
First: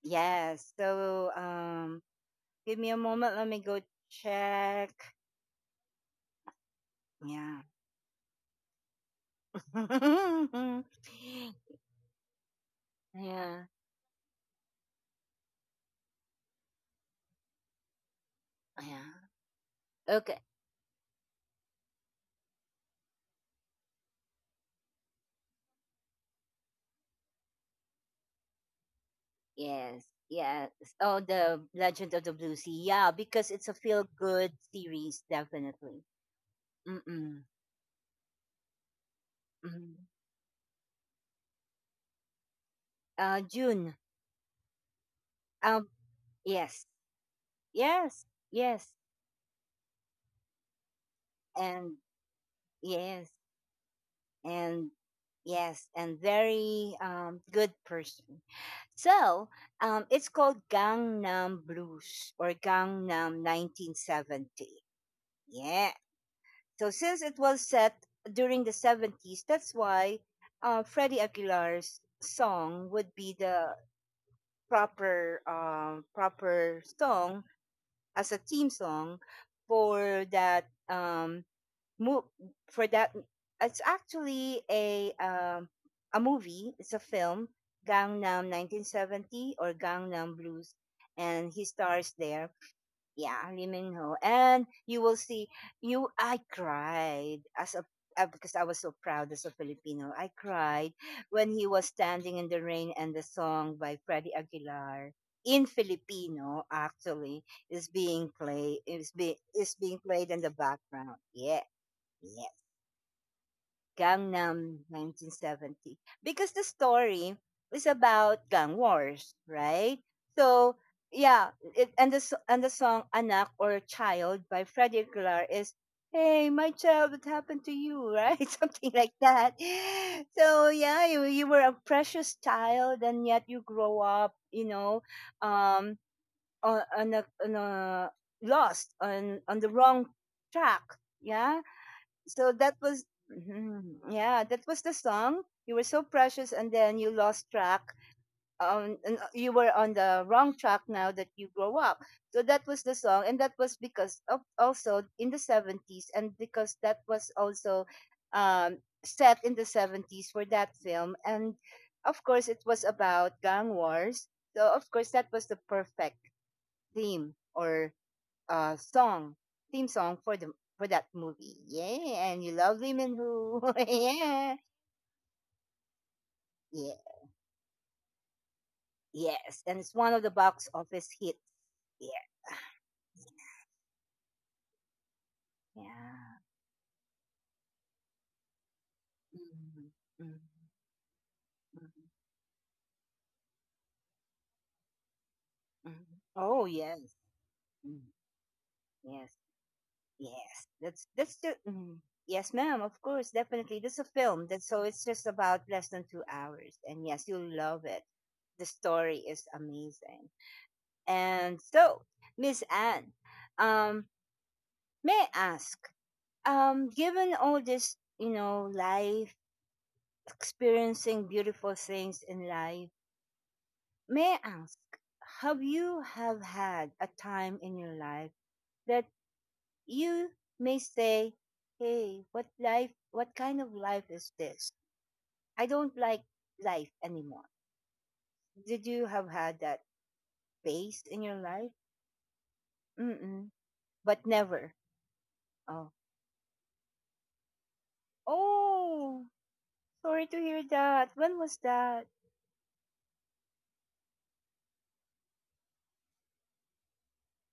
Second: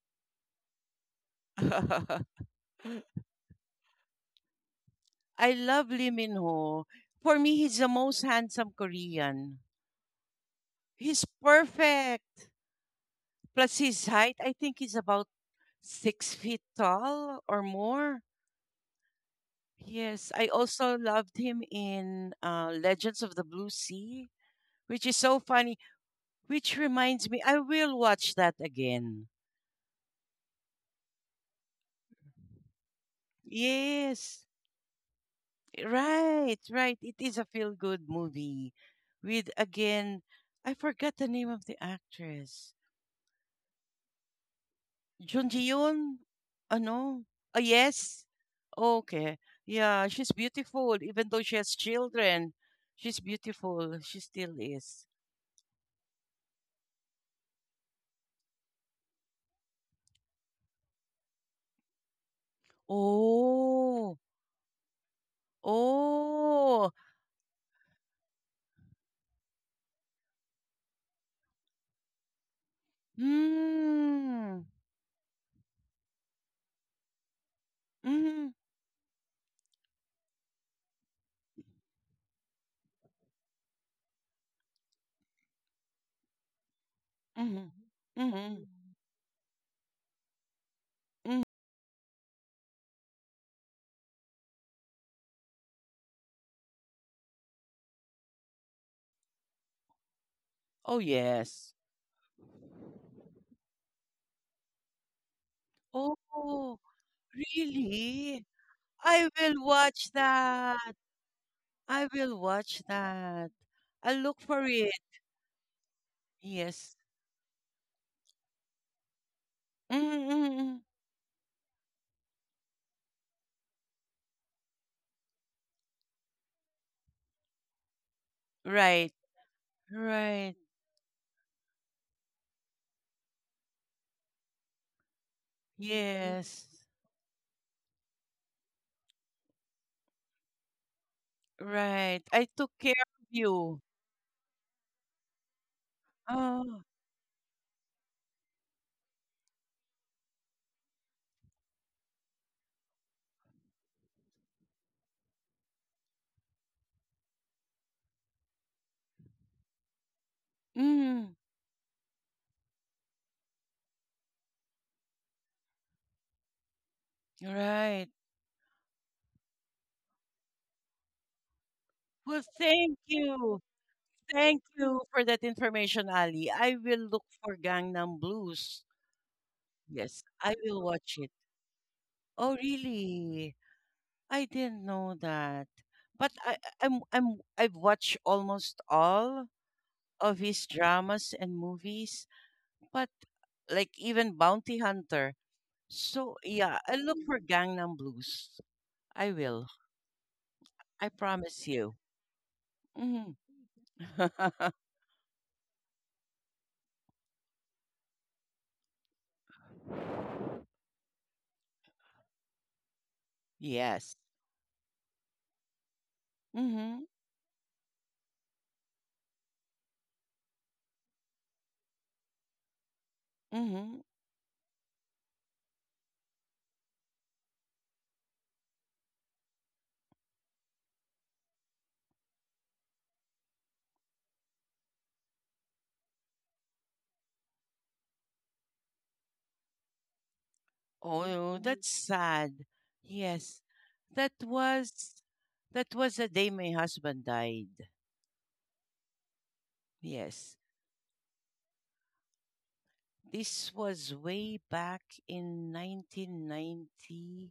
Yes. So, um, give me a moment. Let me go check. I love Lee Min Ho. For me, Yeah. he's the most handsome Korean. He's perfect. Yeah. Plus his height, I think he's about six feet tall or more. Yeah. Yes, Okay. I also loved him in uh, Legends of the Blue Sea, which is so funny, which reminds me, I will watch that again. Yes. Yes. Oh, the Legend of the Blue Sea. Yeah, because it's a Yes, feel-good series, eh, definitely. right, right. It is a Mm-mm. feel-good movie with Mm. again, I forgot the name of the actress. Uh, June. Jun Ji Um. Hyun? Yes. Ano? Ah, yes. Yes. Yes. Okay. Yeah, she's beautiful. Even though she has And children, she's yes. beautiful. She still And is. yes, and very um, good person. So um, it's called Gangnam Blues or Gangnam Oh, nineteen seventy. Yeah. oh. So since it was set during the seventies, that's why, uh, Freddie Aguilar's song would be the Mm. proper um, proper song as a Mm-hmm. theme song for that um, Mo- for that, it's actually a um, a movie. It's a film, Mm-hmm. Gangnam Mm-hmm. nineteen seventy or Gangnam Blues, Mm. and he stars there. Yeah, Lee Min Ho, and you will see. You, I cried as a, uh, because I was so proud as a Filipino. I cried Oh, when he yes. was standing in the rain and the song by Freddie Aguilar in Filipino Oh, actually is being really? played, is I be will is being watch played in the that. background. Yeah. I will Yeah. watch that. I'll look for Gangnam it. nineteen seventy, because the Yes. story is about gang wars, right? So Mm-hmm. yeah, it, and the s- and the song "Anak" or "Child" by Freddie Aguilar is "Hey, my child, what happened to you?" Right, something Right. like that. Right. So yeah, you you were a precious child, and yet you grow up, you know, um, Yes. on on a, on a, lost on on the wrong track. Yeah, Right. I so took that care was of you. mhm. Yeah, that was the song. You were so precious, and Oh. then you lost track, um and uh, you were on the wrong track now that you grow up. So that was the song, and that was because of also in the seventies, and because that was also um set in the seventies for that film. Mm. And of course it was about gang wars, so of course that was the perfect theme or Right. uh, song, theme song for the, for that movie. Yeah, and Well, you love thank women who, you. yeah, Thank you for that information, Ali. I yeah, will look for Gangnam Blues. yes, and it's one of Yes, the I box will office watch it. hits. Yeah, Oh, really? I didn't know that. But yeah. I I- I'm I'm I've watched almost all Mhm, mhm, of his dramas and mhm, movies, but like even Bounty Hunter. mhm. So Oh yeah, I yes, look for Gangnam mm, Blues. yes, I will. yes. That's I that's the promise you. mm, yes, ma'am. Of Hmm. course, definitely. This is a film that so it's just about less than two hours, and yes, you'll love it. The story is amazing. And so, Miss Anne, um, yes. may I ask, um, Mm-hmm. given all this, you know, life, experiencing beautiful things in life, Mm-hmm. may I ask, have you have had a time in your life that you may say, hey, what life, what kind of life is this? I don't like life anymore. Did you have had that phase in your Oh, life? that's sad. Mm-mm, Yes. but That never. was that Oh, was the day my husband died. oh, sorry to Yes. hear that. When was that? This was way back in nineteen ninety-eight.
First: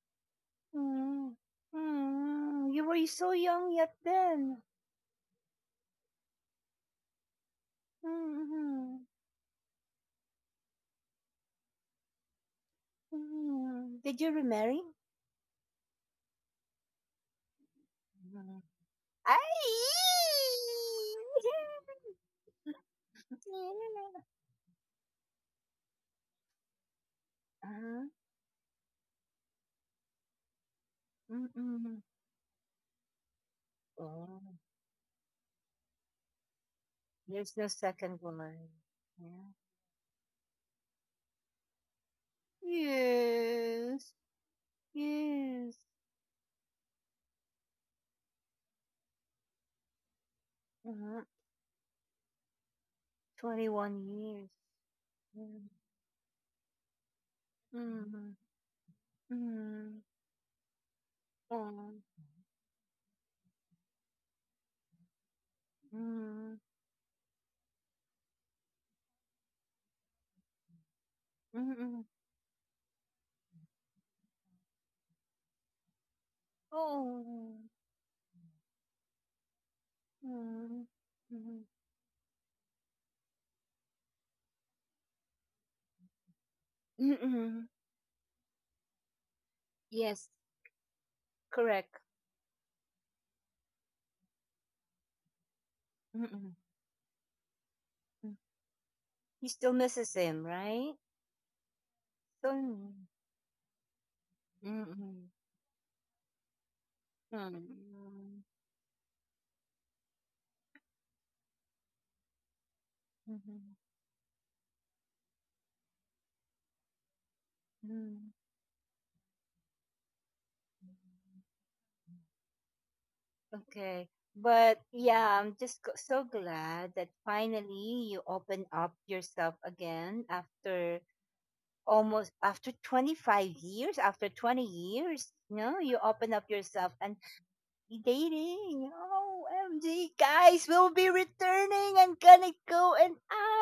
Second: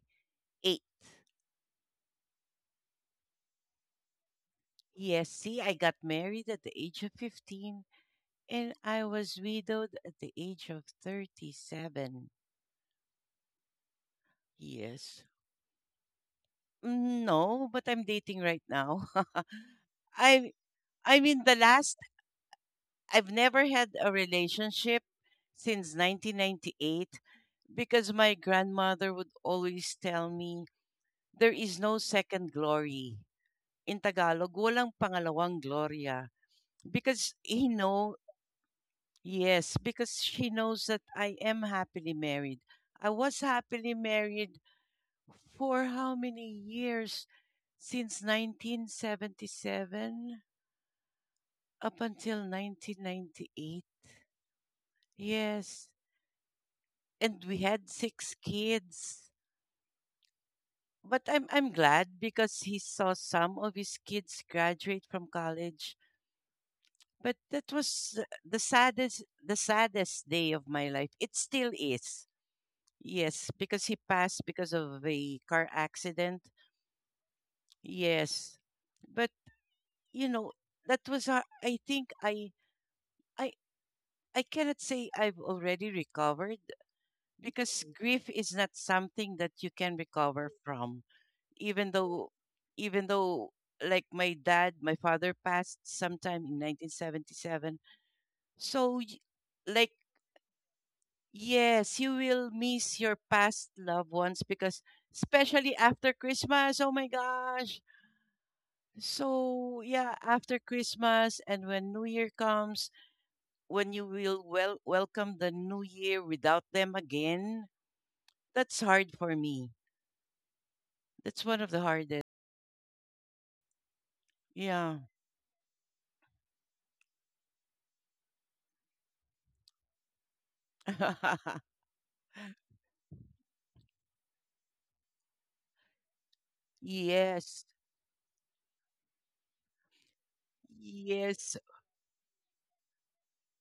Mm, mm, you were so young yet then. Yes, see, I got married at the age of fifteen and I Mm-hmm. was widowed at the age of thirty-seven. Mm. Did you remarry? Yes. Mm, no, but I'm dating right Mm. now. Ay! I I mean the last, I've never had a relationship since nineteen ninety-eight Uh-huh. because my grandmother would always tell me there is no Mm-mm. second glory. In Tagalog, Oh, walang pangalawang Gloria. Because there's he no know, second woman. Yeah. yes, because she knows that I am happily married. I was happily Yes, married yes. for how many years? Since nineteen seventy-seven Uh-huh. up until nineteen ninety-eight. twenty-one years. Mm-hmm. Yes. And we had six kids. Mm-hmm. But I'm I'm Oh. glad because he saw some of his kids graduate from college. But that was the saddest the saddest day of my life. It still Mm-hmm. is. Yes, because he passed because of a car accident. Oh. Yes. But you know, Mm, that was a- mhm. I think I I I cannot say I've already recovered Mm-mm. because grief is not something that you can Yes, recover from. Even correct. though even though like my dad, my father passed sometime Mm-mm. in nineteen seventy-seven. Mm. So y- He still like misses him, right? yes, you So, will miss mm, your past loved ones because mm-mm. especially after Christmas, oh my gosh. Mm, So, yeah, after Christmas and when New Year comes, mhm. when you will well welcome the new year without them again, Mm. that's hard for me. That's one of the hardest. Okay. But Yeah. yeah, I'm just g- so glad that finally you open up yourself again after almost after twenty-five years, after twenty years, no, you open up yourself and Yes. dating. Oh, M G guys, we'll be Yes. returning. I'm gonna go and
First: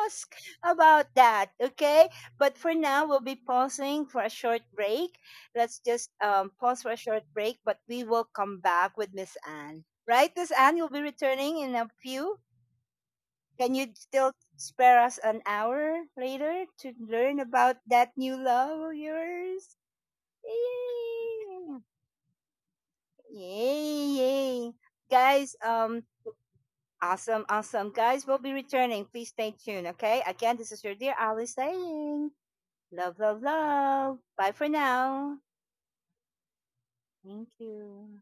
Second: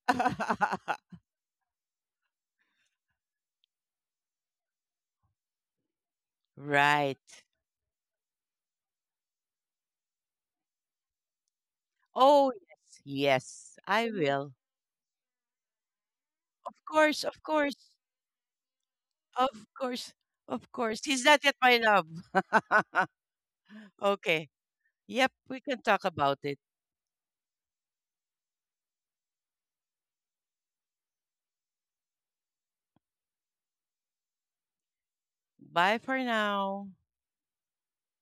ask about that, okay? But for now, we'll be pausing for a short break. Let's just um, pause for a short Right. break, but we will come back with Miss Anne. Right, Miss Anne, you'll be returning in a few. Oh, yes. Can Yes, you I still will. spare us an hour later Of to course, learn of about course. that new love of Of yours? course. Of course. He's not yet my Yay! love. Yay! okay. Yay, Yep, guys, we can um, talk about it. awesome, awesome. Guys, we'll be returning. Please stay tuned, okay? Again, this is your dear Ali saying, love, love, love. Bye for now. Bye for now. Thank you.